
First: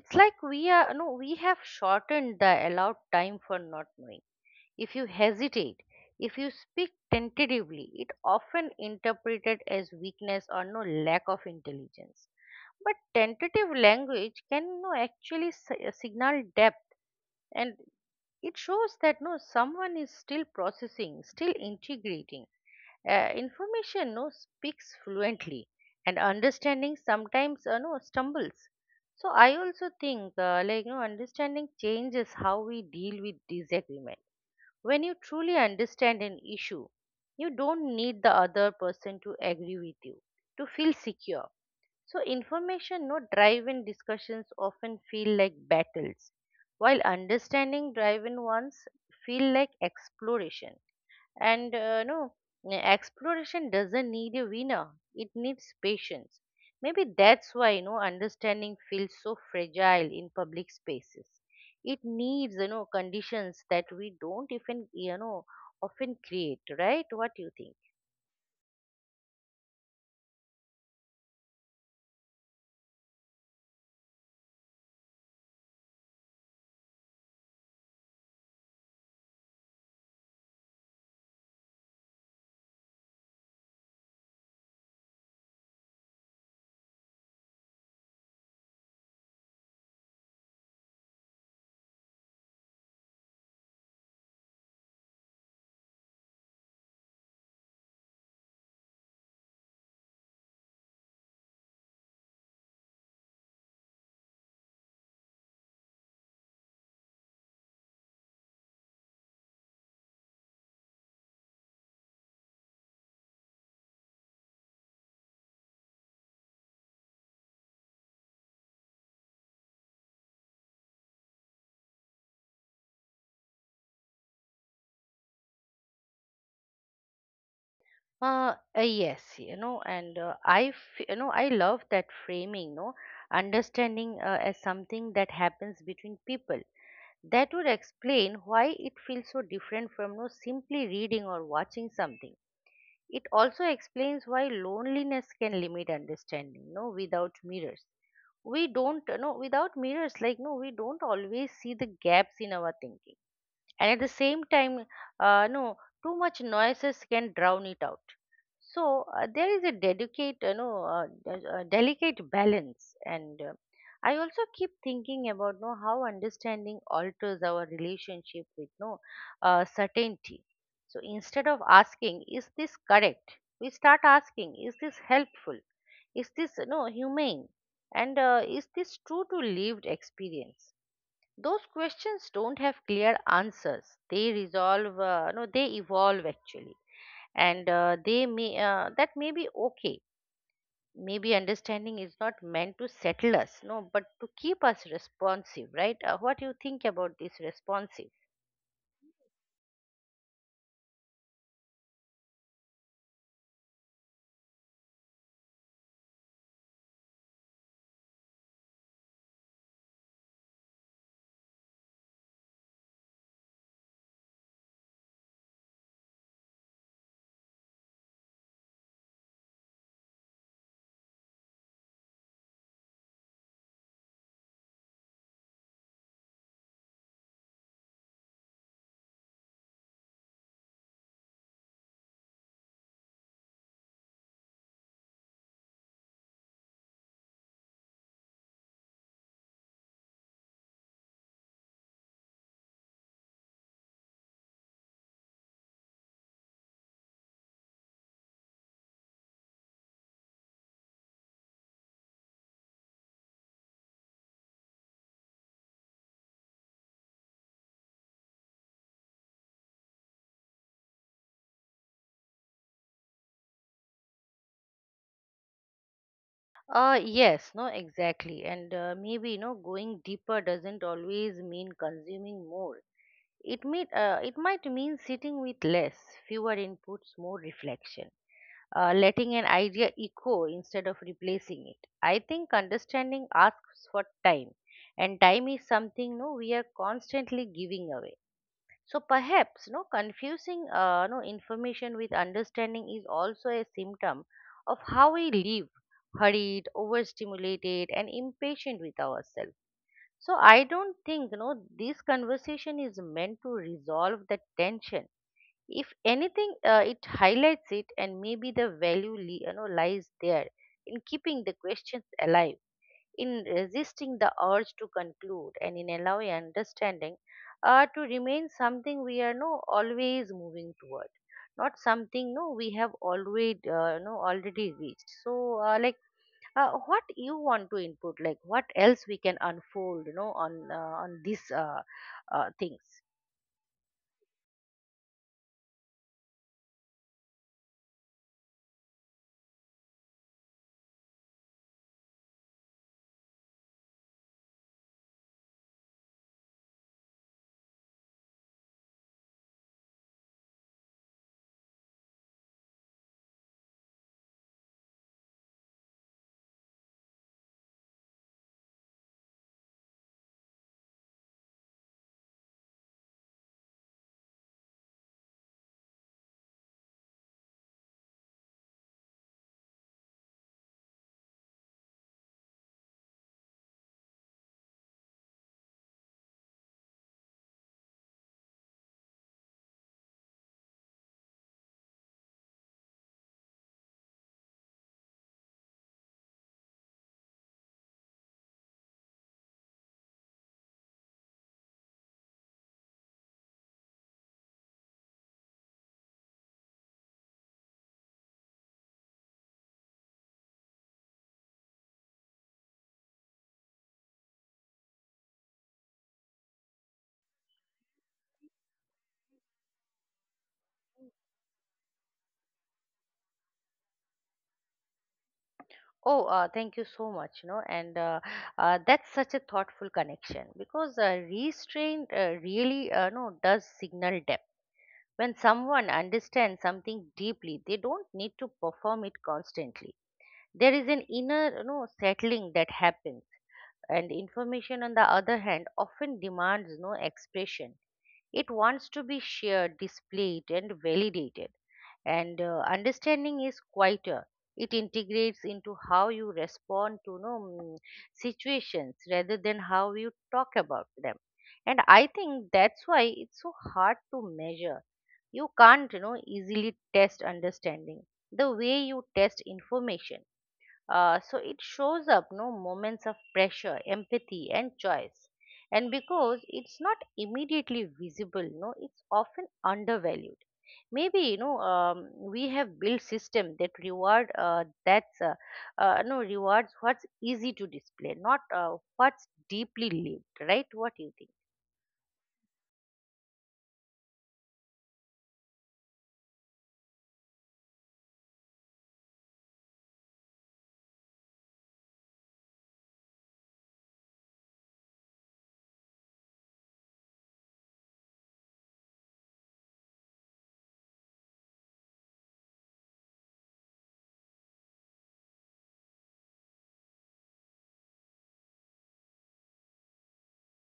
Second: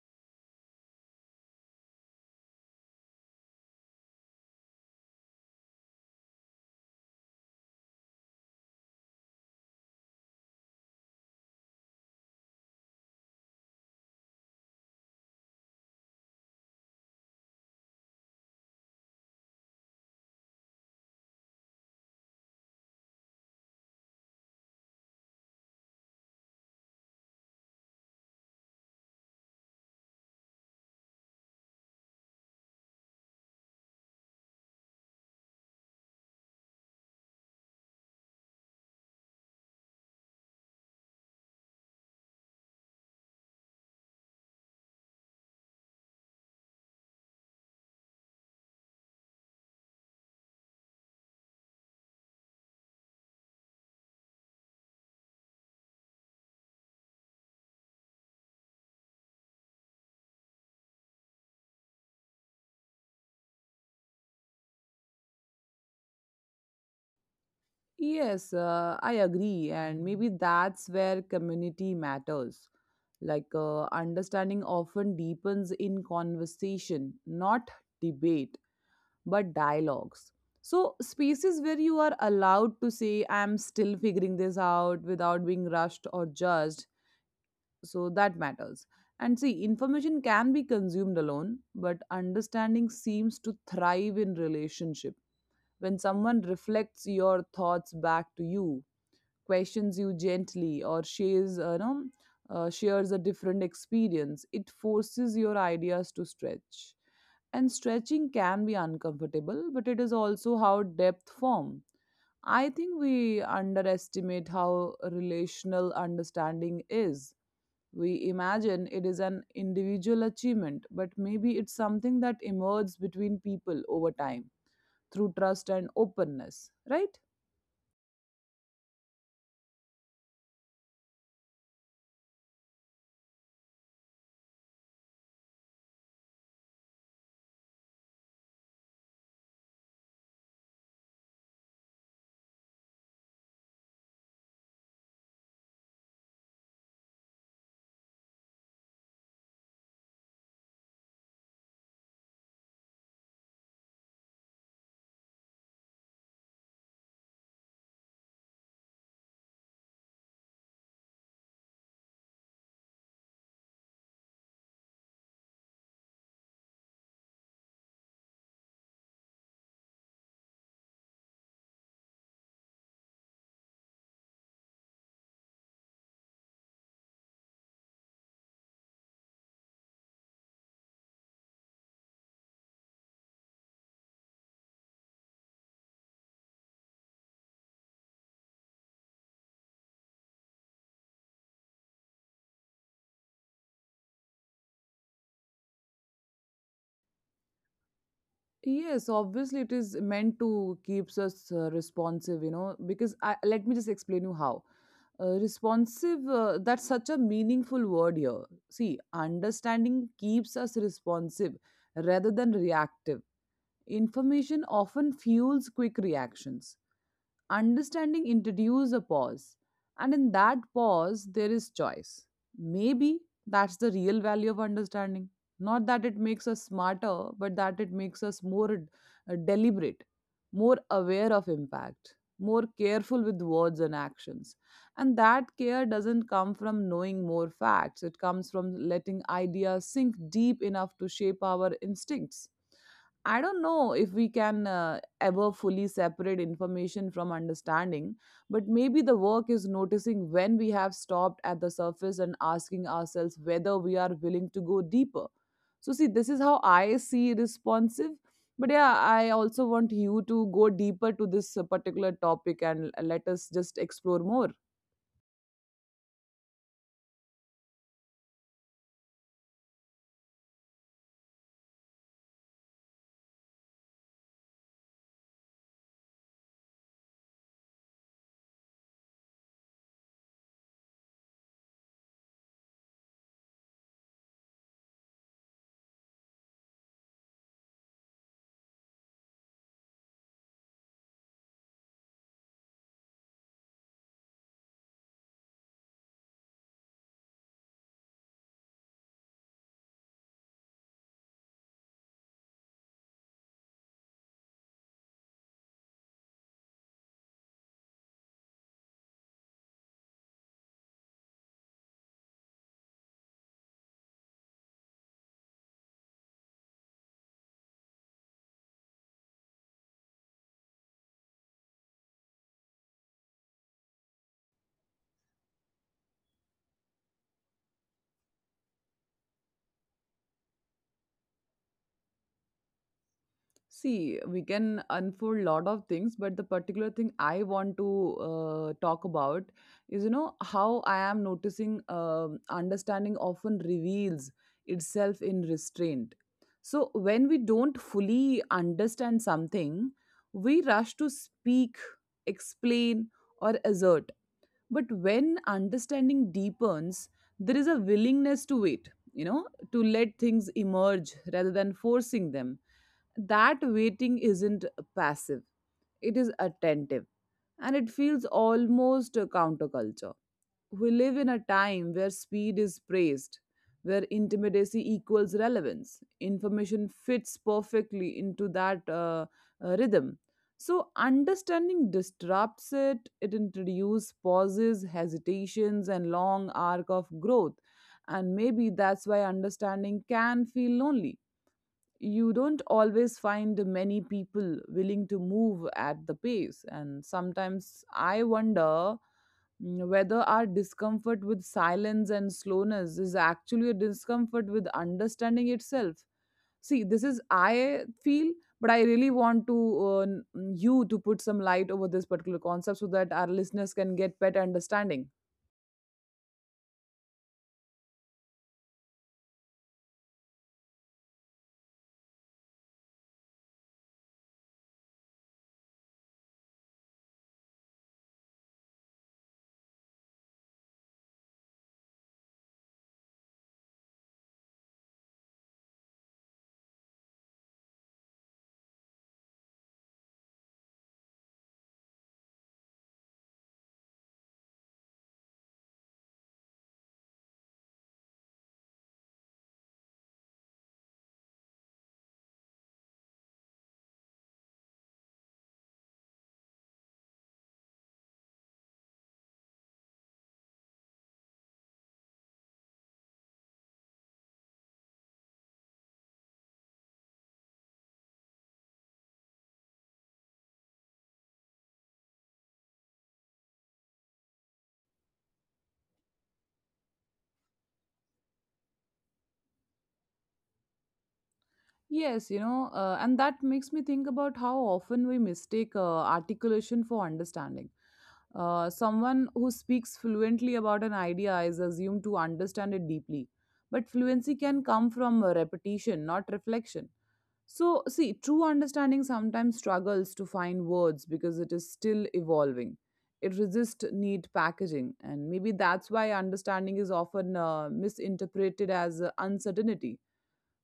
[SPEAKER 2] It's like we are no, we have shortened the allowed time for not knowing. If you hesitate, if you speak tentatively, it often interpreted as weakness or no lack of intelligence. But tentative language can no actually signal depth, and it shows that no someone is still processing, still integrating. Information no speaks fluently, and understanding sometimes no stumbles. So I also think like no understanding changes how we deal with disagreement. When you truly understand an issue, you don't need the other person to agree with you to feel secure. So, information no drive discussions often feel like battles, while understanding driven ones feel like exploration. And no, exploration doesn't need a winner. It needs patience. Maybe that's why understanding feels so fragile in public spaces. It needs conditions that we don't even often create, right? What do you think?
[SPEAKER 1] Yes, I agree, and maybe that's where community matters. Like, understanding often deepens in conversation, not debate, but dialogues. So, spaces where you are allowed to say, "I'm still figuring this out," without being rushed or judged, so that matters. And see, information can be consumed alone, but understanding seems to thrive in relationship. When someone reflects your thoughts back to you, questions you gently, or shares no, shares a different experience, it forces your ideas to stretch. And stretching can be uncomfortable, but it is also how depth form. I think we underestimate how relational understanding is. We imagine it is an individual achievement, but maybe it's something that emerges between people over time, through trust and openness, right?
[SPEAKER 2] Yes, and I, f- you know, I love that framing, no, understanding as something that happens between people. That would explain why it feels so different from no simply reading or watching something. It also explains why loneliness can limit understanding, no, without mirrors. We don't, no, without mirrors, like no, we don't always see the gaps in our thinking. And at the same time, no, too much noises can drown it out. So there is a delicate, you know, d- delicate balance, and I also keep thinking about know how understanding alters our relationship with no certainty. So instead of asking, "Is this correct?" we start asking, "Is this helpful? Is this humane? And is this true to lived experience?" Those questions don't have clear answers. They resolve, no, they evolve actually. And they may that may be okay. Maybe understanding is not meant to settle us, no, but to keep us responsive, right? What do you think about this responsive?
[SPEAKER 1] Yes, obviously it is meant to keeps us responsive, you know, because I, let me just explain you how. Responsive, that's such a meaningful word here. See, understanding keeps us responsive rather than reactive. Information often fuels quick reactions. Understanding introduces a pause, and in that pause, there is choice. Maybe that's the real value of understanding. Not that it makes us smarter, but that it makes us more deliberate, more aware of impact, more careful with words and actions. And that care doesn't come from knowing more facts, it comes from letting ideas sink deep enough to shape our instincts. I don't know if we can ever fully separate information from understanding, but maybe the work is noticing when we have stopped at the surface and asking ourselves whether we are willing to go deeper. So, see, this is how I see responsive. But yeah, I also want you to go deeper to this particular topic, and let us just explore more.
[SPEAKER 2] Yes, no, exactly, and maybe going deeper doesn't always mean consuming more. It might mean sitting with less, fewer inputs, more reflection, letting an idea echo instead of replacing it. I think understanding asks for time, and time is something no we are constantly giving away. So perhaps no confusing no information with understanding is also a symptom of how we live, hurried, overstimulated, and impatient with ourselves. So I don't think, this conversation is meant to resolve the tension. If anything, it highlights it, and maybe the value, lies there, in keeping the questions alive, in resisting the urge to conclude, and in allowing understanding to remain something we are no always moving toward, not something no we have already, no already reached. So, like what you want to input, like what else we can unfold, on these things?
[SPEAKER 1] See, we can unfold lot of things, but the particular thing I want to talk about is, you know, how I am noticing understanding often reveals itself in restraint. So when we don't fully understand something, we rush to speak, explain, or assert. But when understanding deepens, there is a willingness to wait, you know, to let things emerge rather than forcing them. That waiting isn't passive, it is attentive, and it feels almost a counterculture. We live in a time where speed is praised, where intimacy equals relevance. Information fits perfectly into that rhythm. So, understanding disrupts it. It introduces pauses, hesitations, and long arc of growth. And maybe that's why understanding can feel lonely. You don't always find many people willing to move at the pace. And sometimes I wonder whether our discomfort with silence and slowness is actually a discomfort with understanding itself. See, this is I feel, but I really want to you to put some light over this particular concept so that our listeners can get better understanding.
[SPEAKER 2] Oh, thank you so much, and that's such a thoughtful connection because restraint really no does signal depth. When someone understands something deeply, they don't need to perform it constantly. There is an inner settling that happens, and information, on the other hand, often demands no expression. It wants to be shared, displayed, and validated. And understanding is quieter. It integrates into how you respond to situations rather than how you talk about them. And I think that's why it's so hard to measure. You can't, easily test understanding the way you test information. So it shows up no moments of pressure, empathy, and choice. And because it's not immediately visible, no, it's often undervalued. Maybe we have built system that reward that's no rewards what's easy to display, not what's deeply lived. Right? What do you think?
[SPEAKER 1] Yes, you know, and that makes me think about how often we mistake articulation for understanding. Someone who speaks fluently about an idea is assumed to understand it deeply, but fluency can come from repetition, not reflection. So, see, true understanding sometimes struggles to find words because it is still evolving. It resists neat packaging, and maybe that's why understanding is often misinterpreted as uncertainty.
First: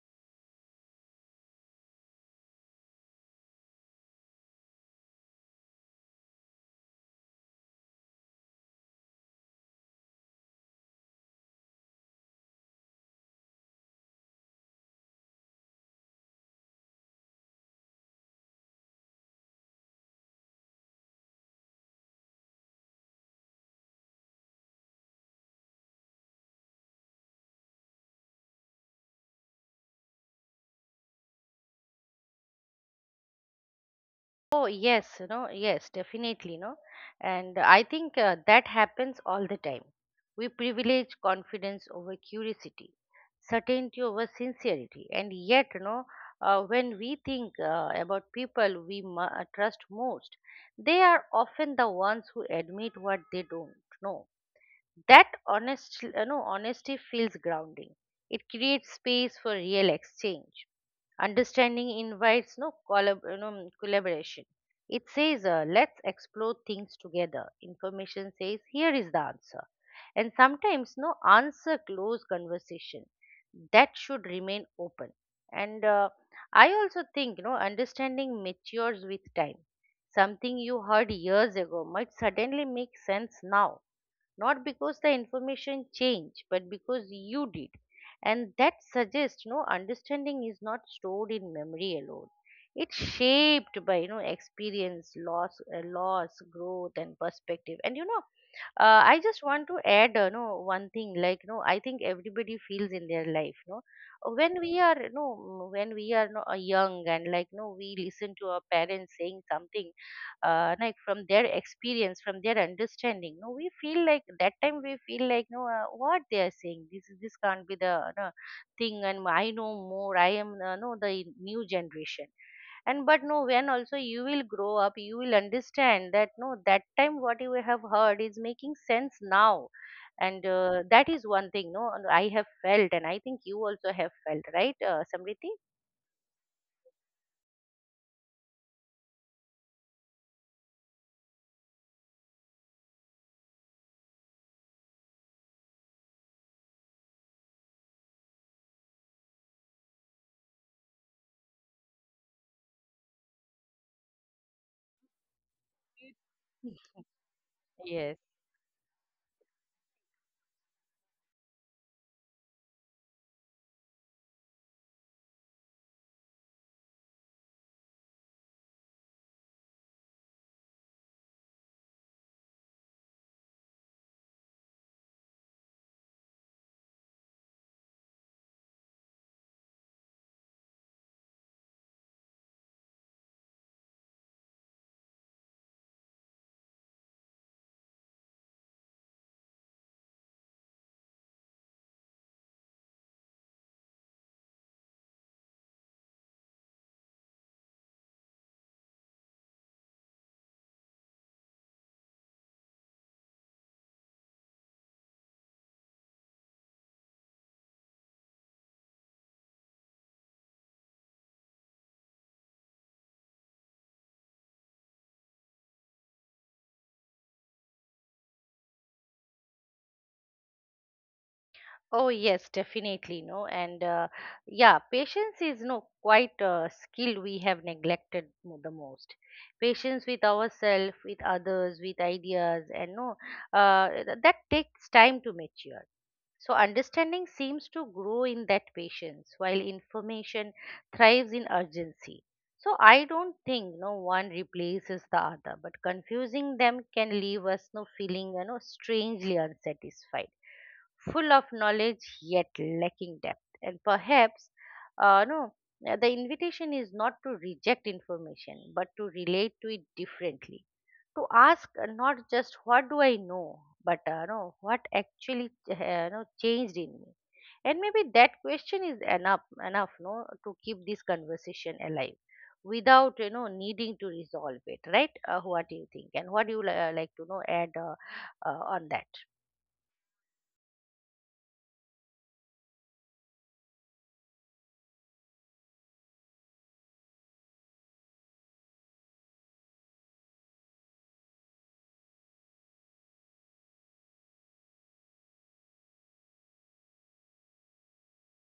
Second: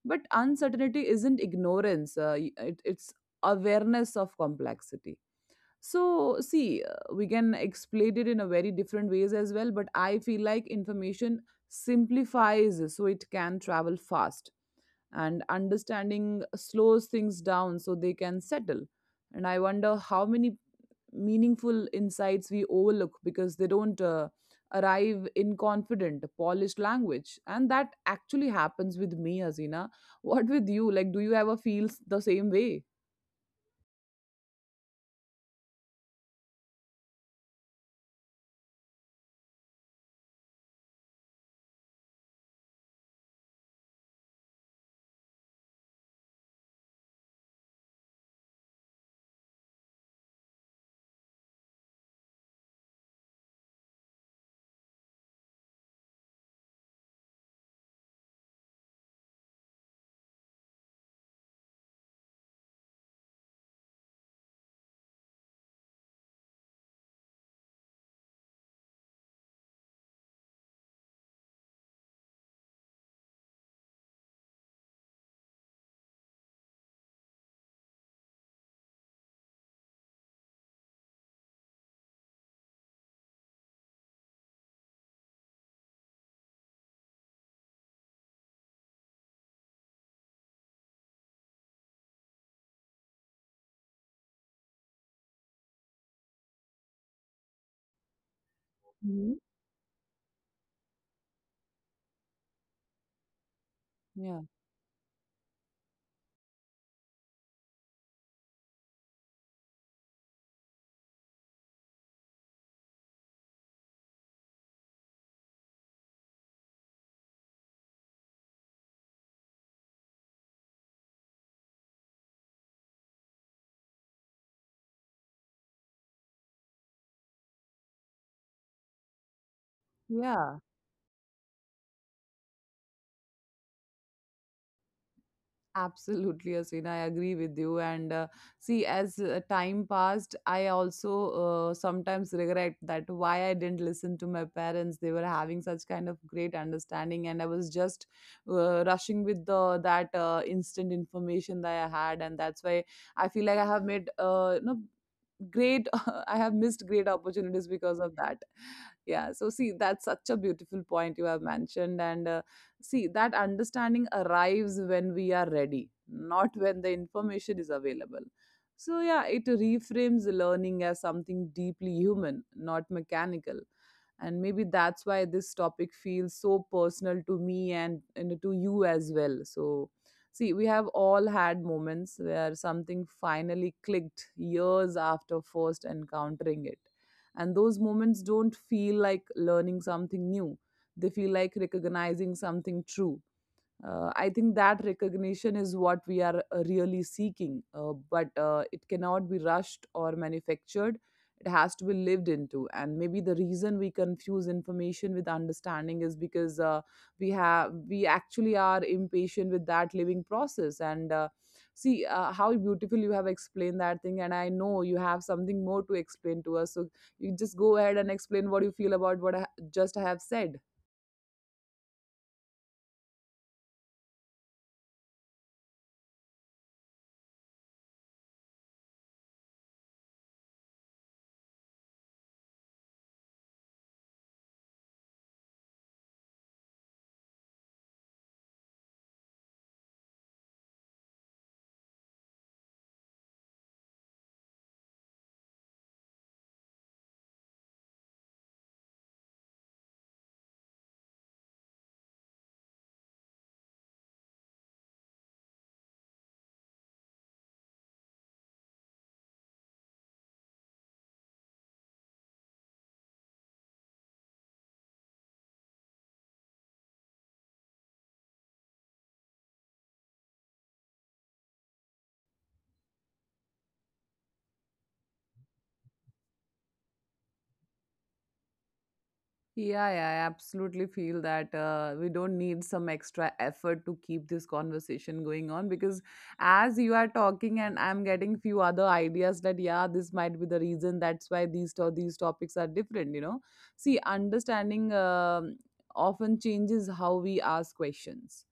[SPEAKER 1] But uncertainty isn't ignorance, it's awareness of complexity. So, see, we can explain it in a very different ways as well, but I feel like information simplifies so it can travel fast, and understanding slows things down so they can settle. And I wonder how many meaningful insights we overlook because they don't arrive in confident polished language. And that actually happens with me, Hasina. What with you, like, do you ever feel the same way?
[SPEAKER 2] Oh, yes, yes, definitely, no. And I think that happens all the time. We privilege confidence over curiosity, certainty over sincerity. And yet, when we think about people we trust most, they are often the ones who admit what they don't know. That honesty feels grounding. It creates space for real exchange. Understanding invites no collaboration. It says, let's explore things together. Information says, here is the answer. And sometimes, no answer close conversation. That should remain open. And I also think, understanding matures with time. Something you heard years ago might suddenly make sense now, not because the information changed but because you did, and that suggests understanding is not stored in memory alone. It's shaped by experience, loss, growth and perspective and you know I
[SPEAKER 1] Mhm.
[SPEAKER 2] just want to add no, one thing, like, no, I think everybody feels in their life, no,
[SPEAKER 1] Yeah,
[SPEAKER 2] when we are no young, and, like, no, we listen to our parents saying something, like, from their experience, from their understanding, no, we feel like that time, we feel like no, what they are saying, this can't be the, no, thing, and I know more, I am, no, the new generation. And but no, when also you will grow up, you will understand that no, that time what you have heard is making sense now. And
[SPEAKER 1] yeah.
[SPEAKER 2] that is one thing, no, and I have felt, and I think you also have felt, right, Samriti?
[SPEAKER 1] Absolutely, Asina. I agree with you. And see, as time passed, I also sometimes regret that why I didn't listen to my parents. They were having such kind of great understanding, and I was just rushing with the that instant information that I had, and that's why I feel like I have made you know, great I have missed great opportunities because
[SPEAKER 2] Yes.
[SPEAKER 1] of that. Yeah, so see, that's such a beautiful point you have mentioned. And see, that understanding arrives when we are ready, not when the information is available. So yeah, it reframes learning as something deeply human, not mechanical. And maybe that's why this topic feels so personal to me, and to you as well. So see, we have all had moments where something finally clicked years after first encountering it. And those moments don't feel like learning something new, they feel like recognizing something true. I think that recognition is what we are really seeking, but it cannot be rushed or manufactured. It has to be lived into. And maybe the reason we confuse information with understanding is because we actually are impatient with that living process. And see, how beautiful you have explained that thing, and I know you have something more to explain to us, so you just go ahead and explain what you feel about what I just have said.
[SPEAKER 2] Oh yes, definitely no, and yeah, patience is no quite a skill we have neglected the most. Patience with ourselves, with others, with ideas, and no, that takes time to mature. So understanding seems to grow in that patience, while information thrives in urgency. So I don't think no one replaces the other, but confusing them can leave us no feeling, strangely unsatisfied, full of knowledge yet lacking depth. And perhaps, no, the invitation is not to reject information, but to relate to it differently, to ask not just what do I know, but no, what actually, no, changed in me. And maybe that question is enough, enough, no, to keep this conversation alive, without needing to resolve it, right? What do you think, and what do you like to know add, on that?
[SPEAKER 1] Yeah, yeah, I absolutely feel that we don't need some extra effort to keep this conversation going on, because as you are talking and I'm getting few other ideas, that yeah, this might be the reason that's why these topics are different, you know. See, understanding often changes how we ask questions.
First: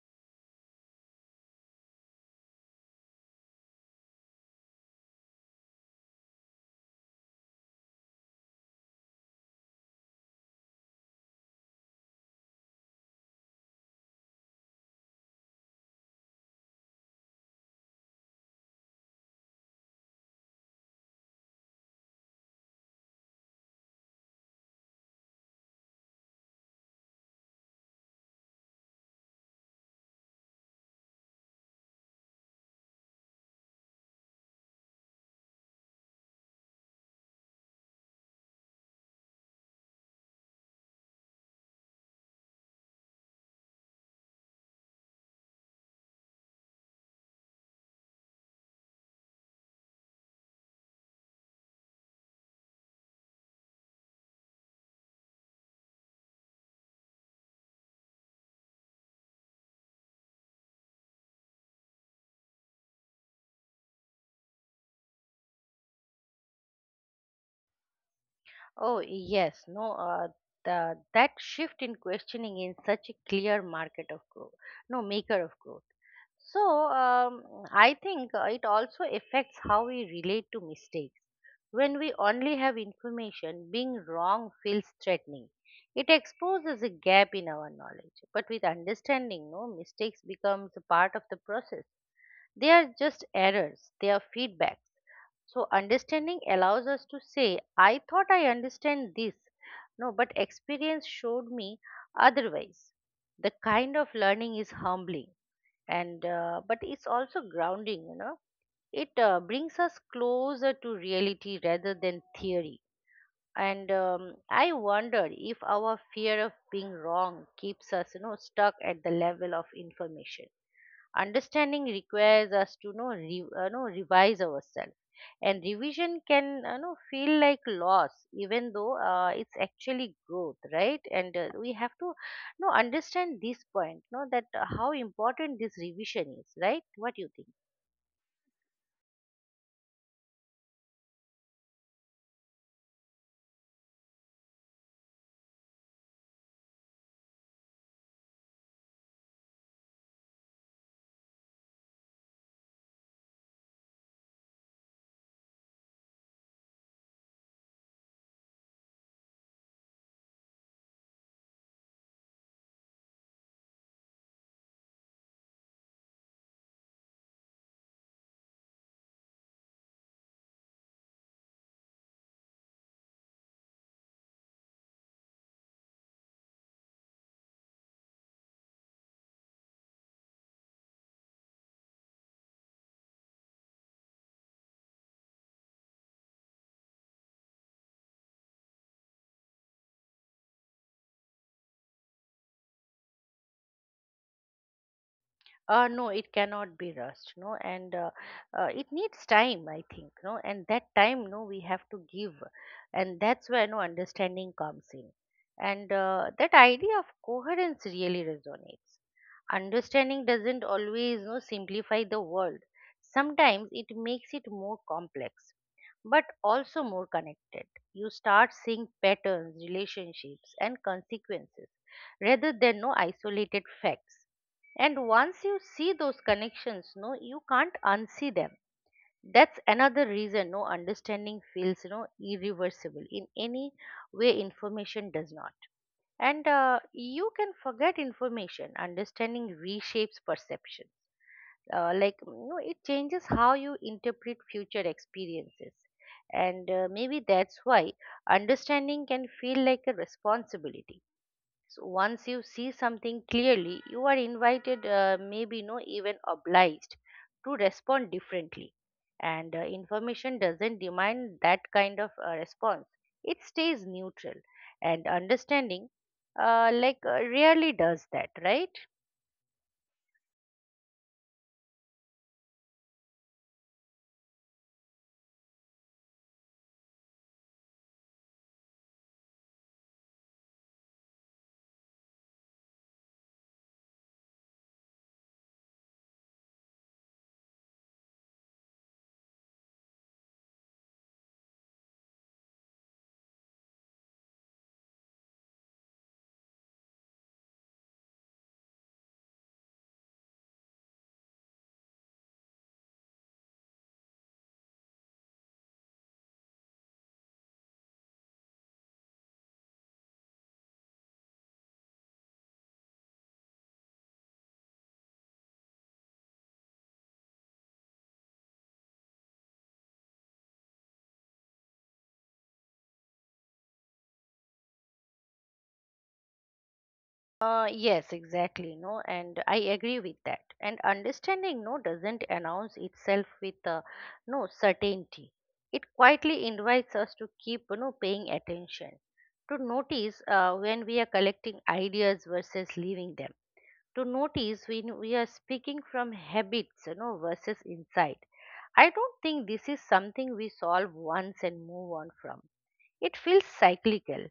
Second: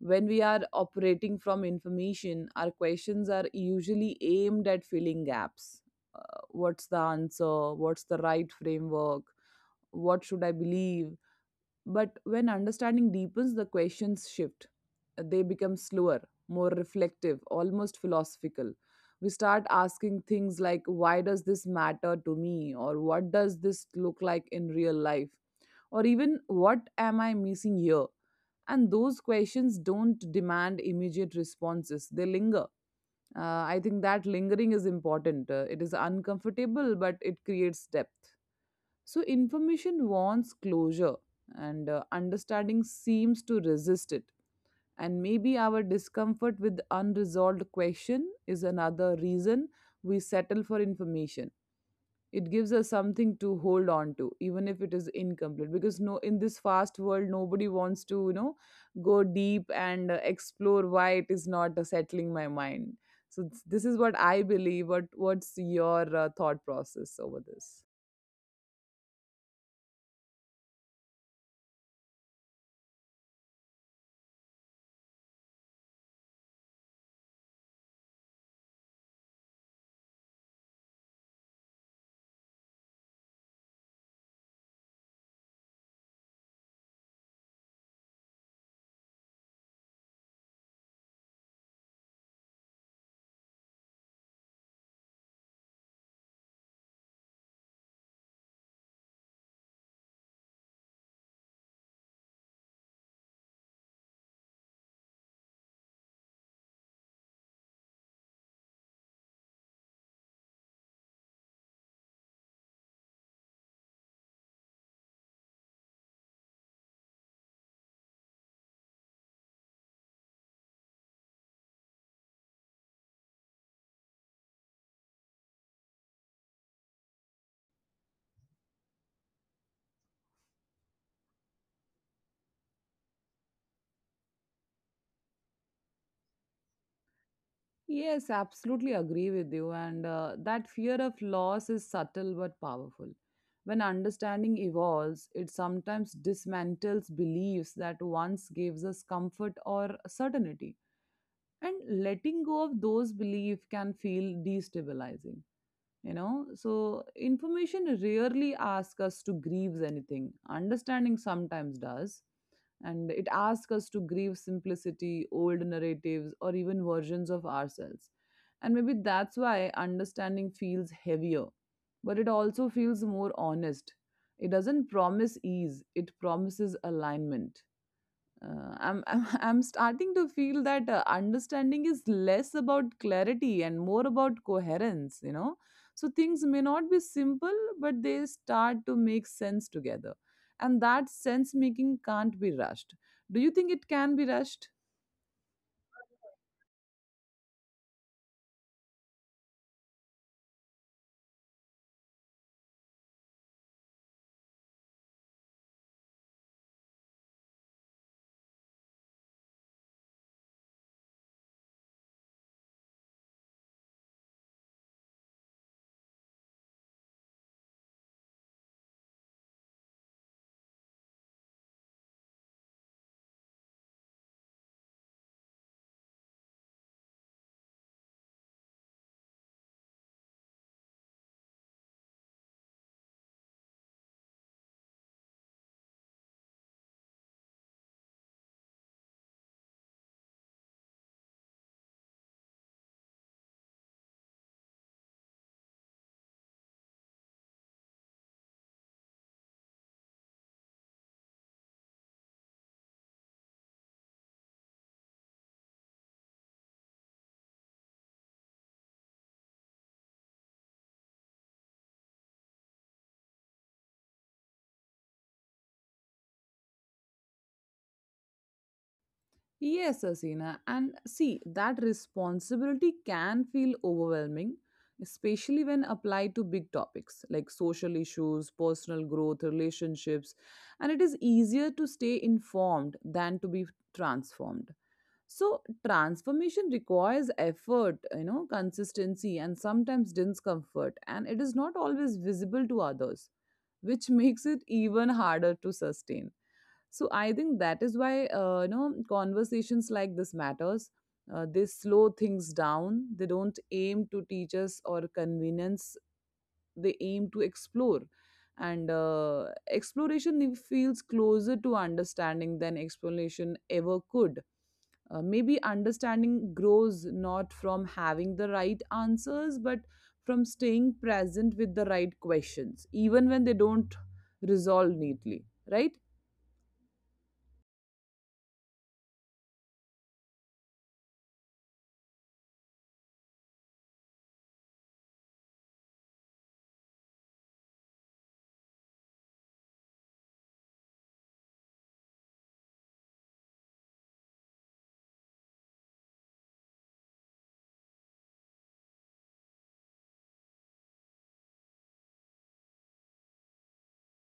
[SPEAKER 1] When we are operating from information, our questions are usually aimed at filling gaps. What's the answer? What's the right framework? What should I believe? But when understanding deepens, the questions shift. They become slower, more reflective, almost philosophical. We start asking things like, why does this matter to me? Or what does this look like in real life? Or even, what am I missing here? And those questions don't demand immediate responses, they linger. I think that lingering is important. It is uncomfortable, but it creates depth. So, information wants closure, and understanding seems to resist it. And maybe our discomfort with unresolved question is another reason we settle for information. It gives us something to hold on to, even if it is incomplete, because no, in this fast world nobody wants to, you know, go deep and explore why it is not settling my mind. So this is what I believe. What, what's your thought process over this?
[SPEAKER 2] Oh yes, no, the that shift in questioning in such a clear market of growth, no, maker of growth. So, I think it also affects how we relate to mistakes. When we only have information, being wrong feels threatening. It exposes a gap in our knowledge. But with understanding, no, mistakes becomes a part of the process. They are just errors, they are feedbacks. So understanding allows us to say, I thought I understand this. No, but experience showed me otherwise. The kind of learning is humbling, and but it's also grounding, it brings us closer to reality rather than theory. And I wonder if our fear of being wrong keeps us, stuck at the level of information. Understanding requires us to know, know, revise ourselves, and revision can, feel like loss, even though it's actually growth, right? And we have to know, understand this point, know that how important this revision is, right? What do you think?
[SPEAKER 1] Yes, absolutely agree with you. And that fear of loss is subtle but powerful. When understanding evolves, it sometimes dismantles beliefs that once gives us comfort or certainty. And letting go of those beliefs can feel destabilizing, you know. So information rarely asks us to grieve anything, understanding sometimes does. And it asks us to grieve simplicity, old narratives, or even versions of ourselves. And maybe that's why understanding feels heavier, but it also feels more honest. It doesn't promise ease, it promises alignment. I'm I'm starting to feel that understanding is less about clarity and more about coherence. You know, so things may not be simple, but they start to make sense together, and that sense making can't be rushed. Do you think it can be rushed?
[SPEAKER 2] No, it cannot be rushed, no, and it needs time, I think, no, and that time, no, we have to give, and that's where no understanding comes in. And that idea of coherence really resonates. Understanding doesn't always no simplify the world, sometimes it makes it more complex, but also more connected. You start seeing patterns, relationships, and consequences, rather than no isolated facts. And once you see those connections, no, you can't unsee them. That's another reason no understanding feels, irreversible in any way, information does not. And you can forget information, understanding reshapes perceptions. Like, it changes how you interpret future experiences. And maybe that's why understanding can feel like a responsibility. So once you see something clearly, you are invited, maybe no, even obliged to respond differently. And information doesn't demand that kind of response. It stays neutral, and understanding, rarely does that, right?
[SPEAKER 1] Yes, Asina. And see, that responsibility can feel overwhelming, especially when applied to big topics like social issues, personal growth, relationships. And it is easier to stay informed than to be transformed. So, transformation requires effort, you know, consistency, and sometimes discomfort. And it is not always visible to others, which makes it even harder to sustain. So I think that is why, you know, conversations like this matters. They slow things down, they don't aim to teach us or convenience, they aim to explore. And exploration, it feels closer to understanding than explanation ever could. Maybe understanding grows not from having the right answers, but from staying present with the right questions, even when they don't resolve neatly, right?
[SPEAKER 2] Yes, exactly. No, and I agree with that. And understanding no doesn't announce itself with no certainty. It quietly invites us to keep, paying attention, to notice when we are collecting ideas versus leaving them, to notice when we are speaking from habits, versus insight. I don't think this is something we solve once and move on from. It feels cyclical.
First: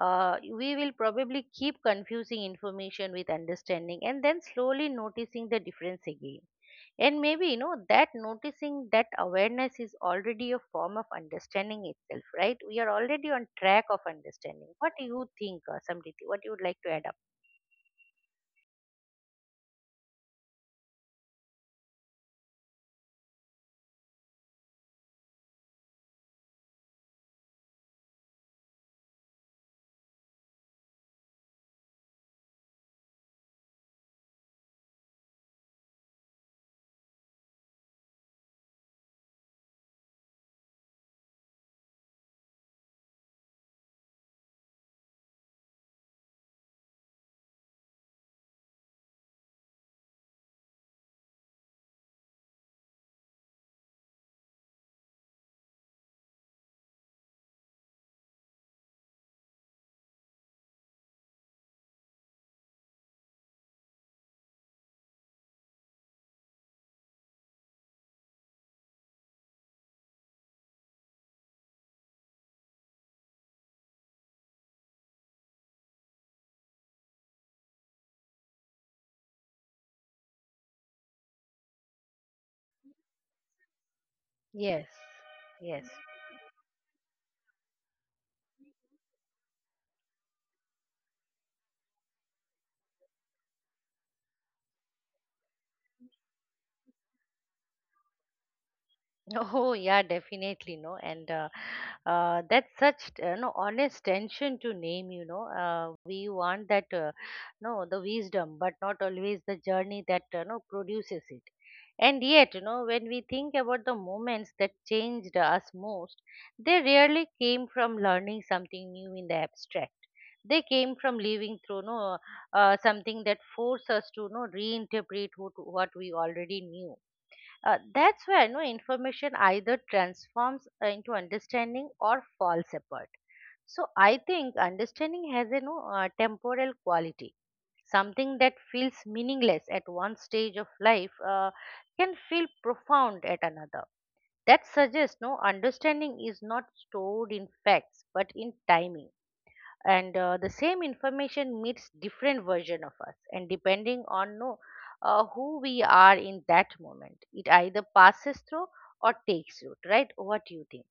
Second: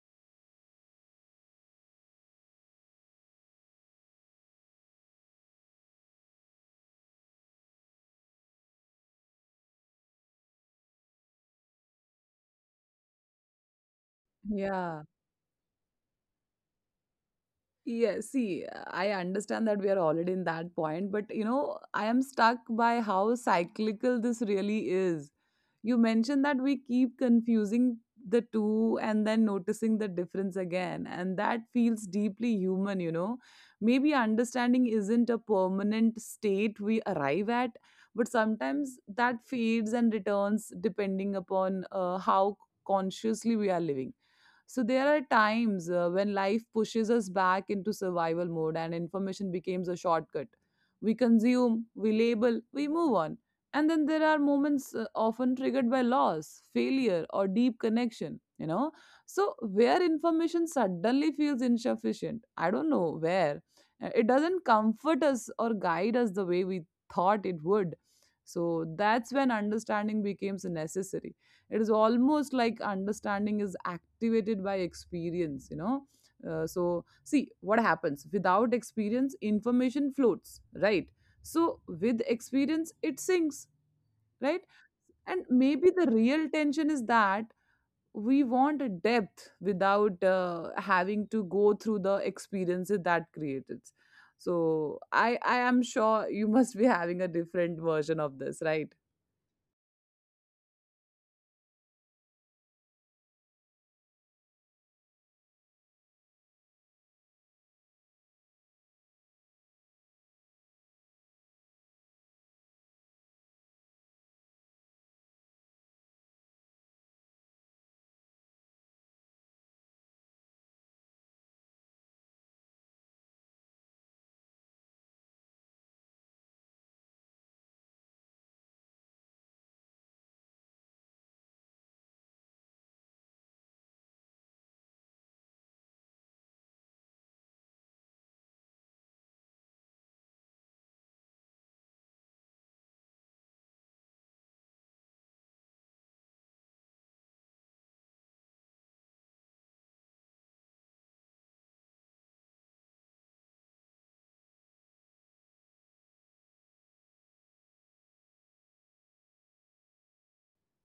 [SPEAKER 2] We will probably keep confusing information with understanding, and then slowly noticing the difference again. And maybe, that noticing, that awareness, is already a form of understanding itself, right? We are already on track of understanding. What
[SPEAKER 1] Yeah.
[SPEAKER 2] do you think, Samriti? What you would like to add up?
[SPEAKER 1] Yes, see, I understand that we are already in that point, but you know, I am stuck by how cyclical this really is. You mentioned that we keep confusing the two and then noticing the difference again, and that feels deeply human, you know. Maybe understanding isn't a permanent state we arrive at, but sometimes that fades and returns depending upon how consciously we are living. So there are times when life pushes us back into survival mode and information becomes a shortcut. We consume, we label, we move on. And then there are moments, often triggered by loss, failure, or deep connection, you know. So where information suddenly feels insufficient, I don't know where. It doesn't comfort us or guide us the way we thought it would. So that's when understanding becomes necessary. It is almost like understanding is activated by experience, you know. So, see, what happens without experience, information floats, right? So, with experience, it sinks, right?
[SPEAKER 2] Yes.
[SPEAKER 1] And
[SPEAKER 2] Yes.
[SPEAKER 1] maybe the real tension is that we want a depth without having to go through the experiences that created. So I am sure you must be having a different version of this, right?
[SPEAKER 2] Oh yeah, definitely no, and that's such no honest tension to name. We want that no, the wisdom, but not always the journey that no produces it. And yet, when we think about the moments that changed us most, they rarely came from learning something new in the abstract. They came from living through, no, something that forced us to no reinterpret what we already knew. That's where no information either transforms into understanding or falls apart. So I think understanding has a no temporal quality. Something that feels meaningless at one stage of life can feel profound at another. That suggests no understanding is not stored in facts but in timing. And the same information meets different version of us, and depending on no, who we are in that moment, it either passes through or takes root, right? What do you think?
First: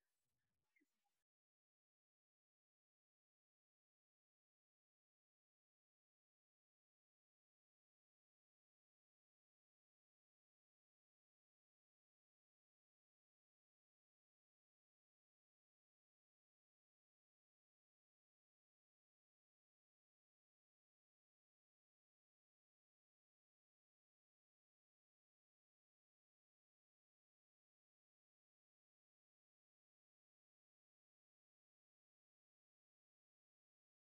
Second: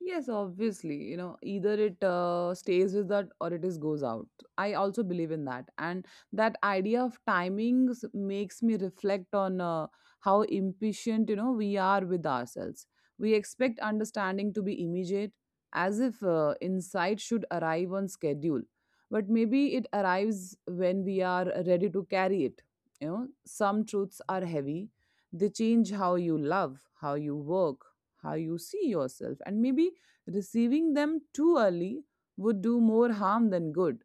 [SPEAKER 1] Yes, obviously, you know, either it stays with that or it is goes out. I also believe in that. And that idea of timings makes me reflect on how impatient, you know, we are with ourselves. We expect understanding to be immediate, as if insight should arrive on schedule. But maybe it arrives when we are ready to carry it. You know, some truths are heavy, they change how you love, how you work, how you see yourself, and maybe receiving them too early would do more harm than good.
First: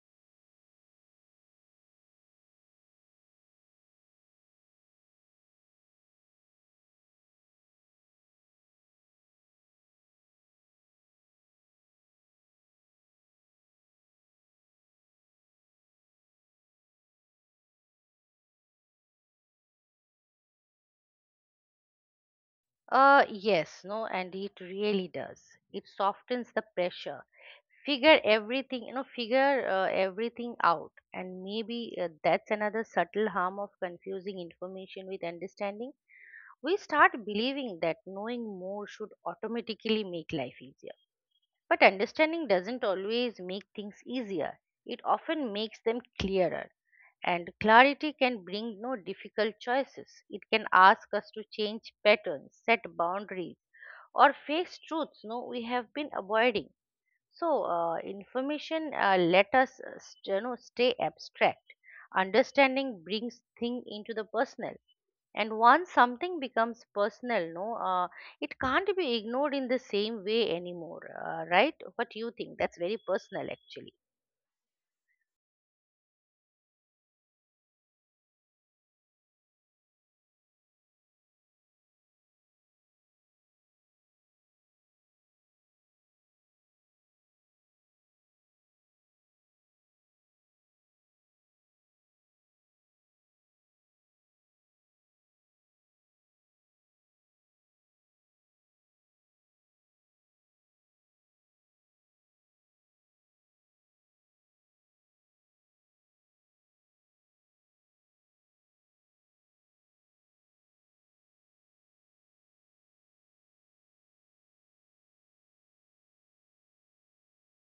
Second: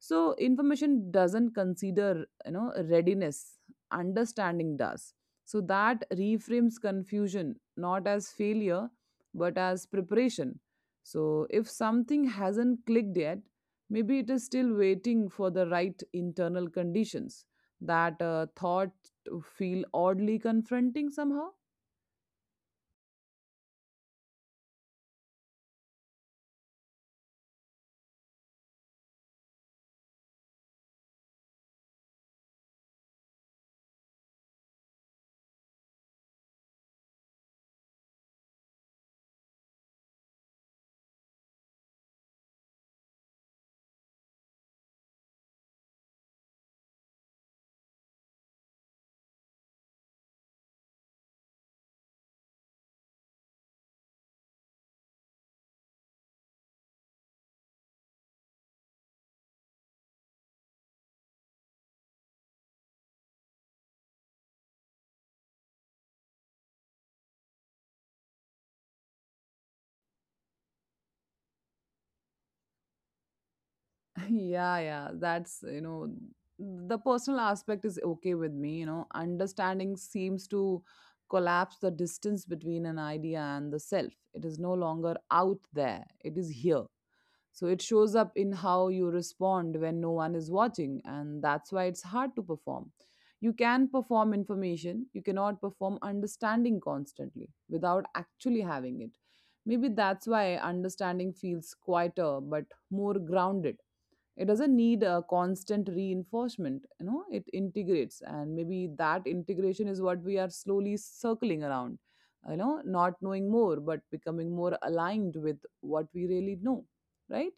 [SPEAKER 1] So information doesn't consider, you know, readiness, understanding does. So that reframes confusion not as failure but as preparation. So if something hasn't clicked yet, maybe it is still waiting for the right internal conditions. That thought to feel oddly confronting somehow.
[SPEAKER 2] yes, no, and it really does, it softens the pressure, figure everything, figure everything out. And maybe that's another subtle harm of confusing information with understanding. We start believing that knowing more should automatically make life easier. But understanding doesn't always make things easier, it often makes them clearer. And clarity can bring no difficult choices. It can ask us to change patterns, set boundaries, or face truths no we have been avoiding. So information let us, stay abstract. Understanding brings thing into the personal, and once something becomes personal, no, it can't be ignored in the same way anymore. Right? What you think? That's very personal, actually.
[SPEAKER 1] Yeah, yeah, that's, you know, the personal aspect is okay with me, you know. Understanding seems to collapse the distance between an idea and the self. It is no longer out there, it is here. So it shows up in how you respond when no one is watching, and that's why it's hard to perform. You can perform information, you cannot perform understanding constantly without actually having it. Maybe that's why understanding feels quieter but more grounded. It doesn't need a constant reinforcement, you know, it integrates. And maybe that integration is what we are slowly circling around, you know, not knowing more but becoming more aligned with what we really know, right?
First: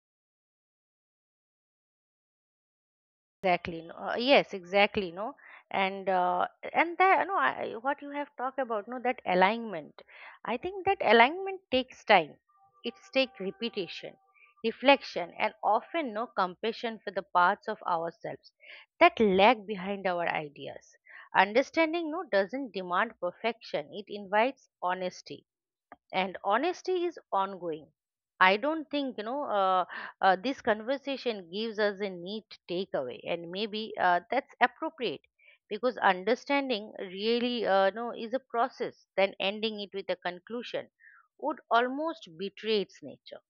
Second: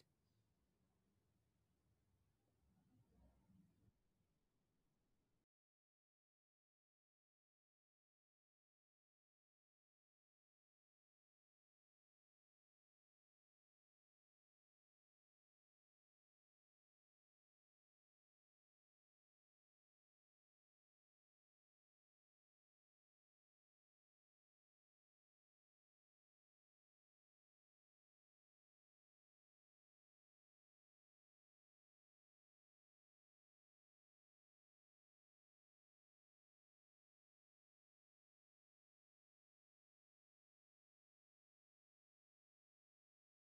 [SPEAKER 2] Exactly, no, yes, exactly, no, and and that, no, I, what you have talked about, no, that alignment, I think that alignment takes time. It's take repetition, reflection, and often no compassion for the parts of ourselves that lag behind our ideas. Understanding no doesn't demand perfection, it invites honesty, and honesty is ongoing. I don't think, this conversation gives us a neat takeaway, and maybe that's appropriate, because understanding really no is a process, then ending it with a conclusion would almost betray its nature.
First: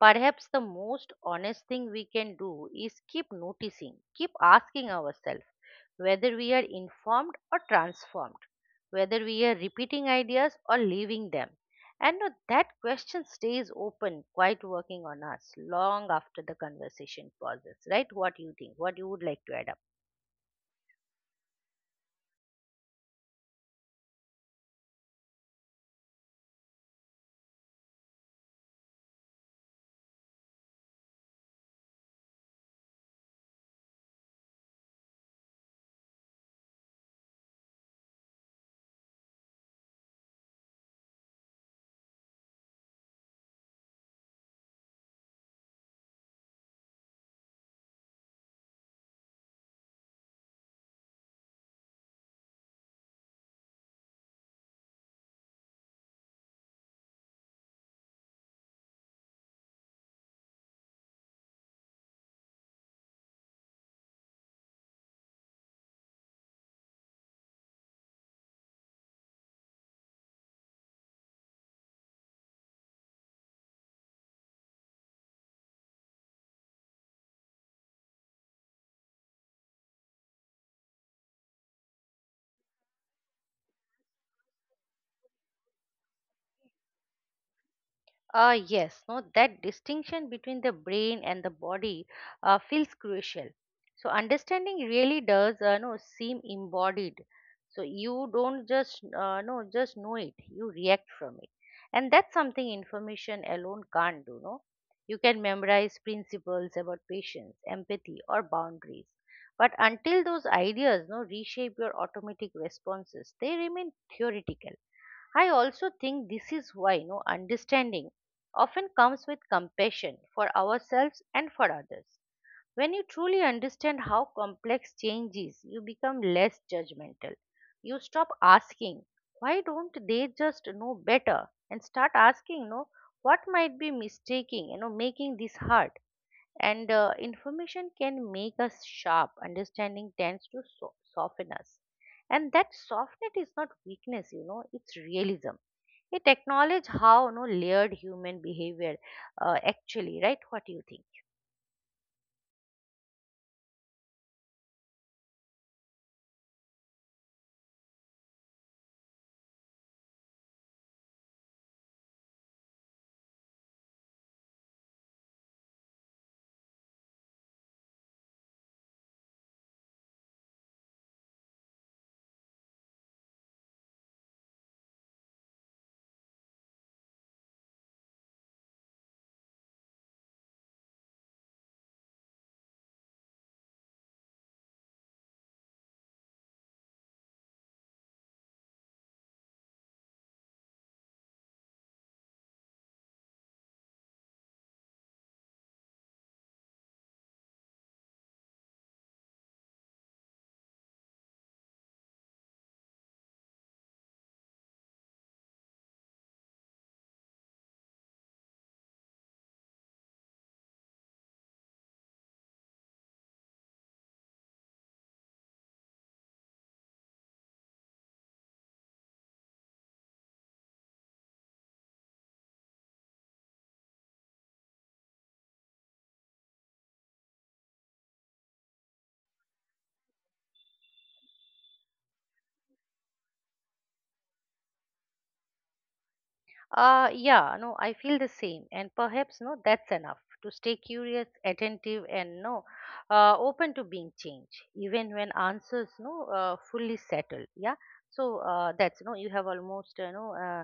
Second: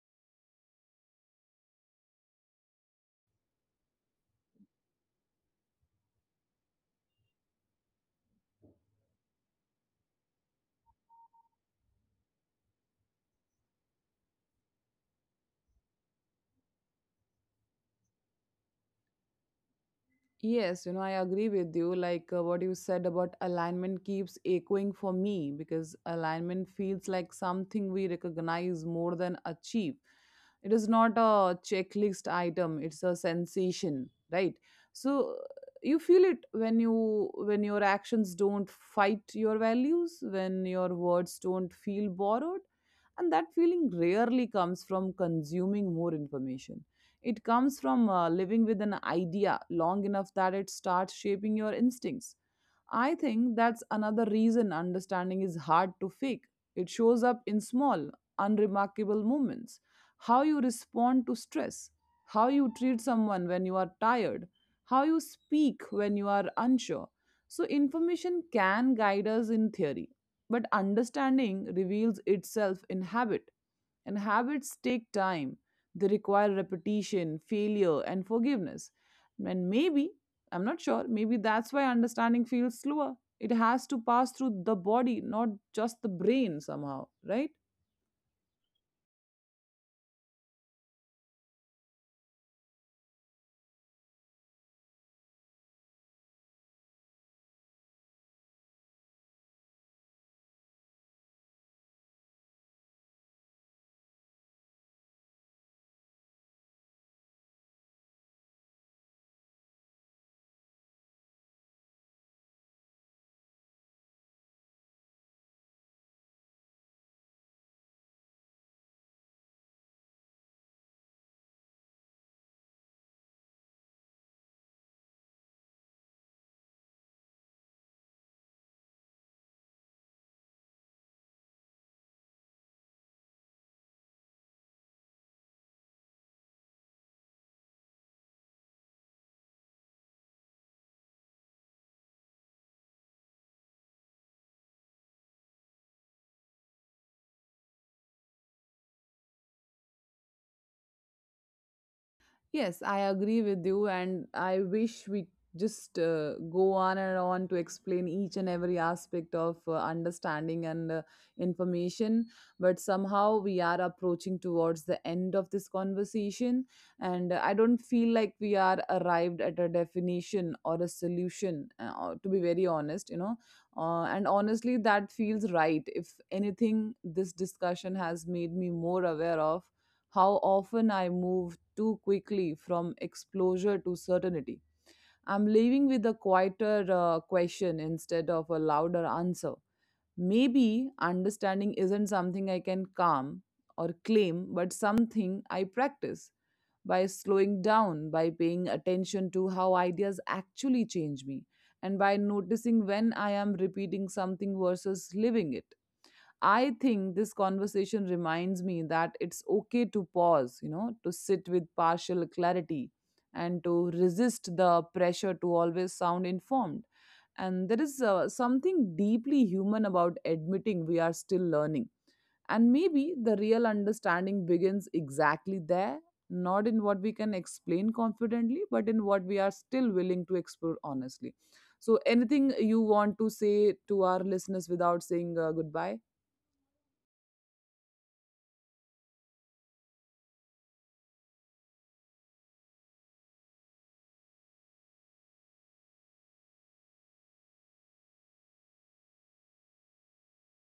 [SPEAKER 2] Perhaps the most honest thing we can do is keep noticing, keep asking ourselves whether we are informed or transformed, whether we are repeating ideas or leaving them. And now that question stays open, quite working on us long after the conversation pauses, right? What you think? What you would like to add up?
[SPEAKER 1] Yes, you know, I agree with you. Like, what you said about alignment keeps echoing for me, because alignment feels like something we recognize more than achieve. It is not a checklist item, it's a sensation, right? So you feel it when your actions don't fight your values, when your words don't feel borrowed, and that feeling rarely comes from consuming more information. It comes from living with an idea long enough that it starts shaping your instincts. I think that's another reason understanding is hard to fake. It shows up in small, unremarkable moments. How you respond to stress, how you treat someone when you are tired, how you speak when you are unsure. So, information can guide us in theory, but understanding reveals itself in habit. And habits take time, they require repetition, failure, and forgiveness. And maybe I'm not sure. Maybe that's why understanding feels slower. It has to pass through the body, not just the brain, somehow, right?
[SPEAKER 2] Ah, yes, no, that distinction between the brain and the body feels crucial. So understanding really does, no, seem embodied. So you don't just, no, just know it. You react from it, and that's something information alone can't do. No, you can memorize principles about patience, empathy, or boundaries, but until those ideas, no, reshape your automatic responses, they remain theoretical. I also think this is why no understanding often comes with compassion for ourselves and for others. When you truly understand how complex change is, you become less judgmental. You stop asking, why don't they just know better? And start asking, what might be mistaking, making this hard? And information can make us sharp. Understanding tends to soften us. And that softness is not weakness, it's realism. It acknowledges how no layered human behavior actually, right? What do you think?
[SPEAKER 1] Yes, I agree with you, and I wish we just go on and on to explain each and every aspect of understanding and information. But somehow we are approaching towards the end of this conversation, and I don't feel like we are arrived at a definition or a solution, to be very honest, you know. And honestly, that feels right. If anything, this discussion has made me more aware of how often I move too quickly from exposure to certainty. I'm leaving with a quieter question instead of a louder answer. Maybe understanding isn't something I can calm or claim, but something I practice, by slowing down, by paying attention to how ideas actually change me, and by noticing when I am repeating something versus living it. I think this conversation reminds me that it's okay to pause, you know, to sit with partial clarity and to resist the pressure to always sound informed. And there is something deeply human about admitting we are still learning. And maybe the real understanding begins exactly there, not in what we can explain confidently, but in what we are still willing to explore honestly. So, anything you want to say to our listeners without saying goodbye?
[SPEAKER 2] Yeah, no, I feel the same, and perhaps no, that's enough to stay curious, attentive, and no, open to being changed, even when answers no fully settled. Yeah, so that's no, you have almost, no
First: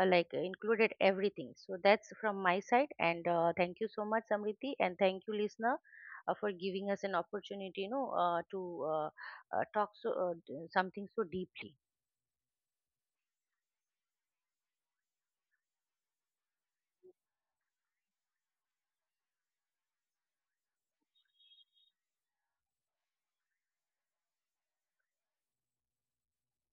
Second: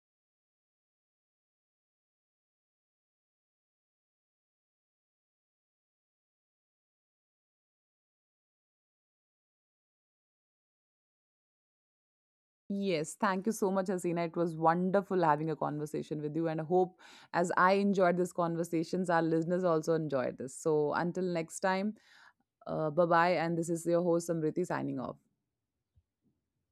[SPEAKER 2] like included everything. So that's from my side, and thank you so much, Samriti, and thank you, listener, for giving us an opportunity, to talk so something so deeply.
[SPEAKER 1] Yes, thank you so much, Hasina. It was wonderful having a conversation with you, and I hope as I enjoyed these conversations, our listeners also enjoyed this. So, until next time, bye bye. And this is your host, Samriti, signing off.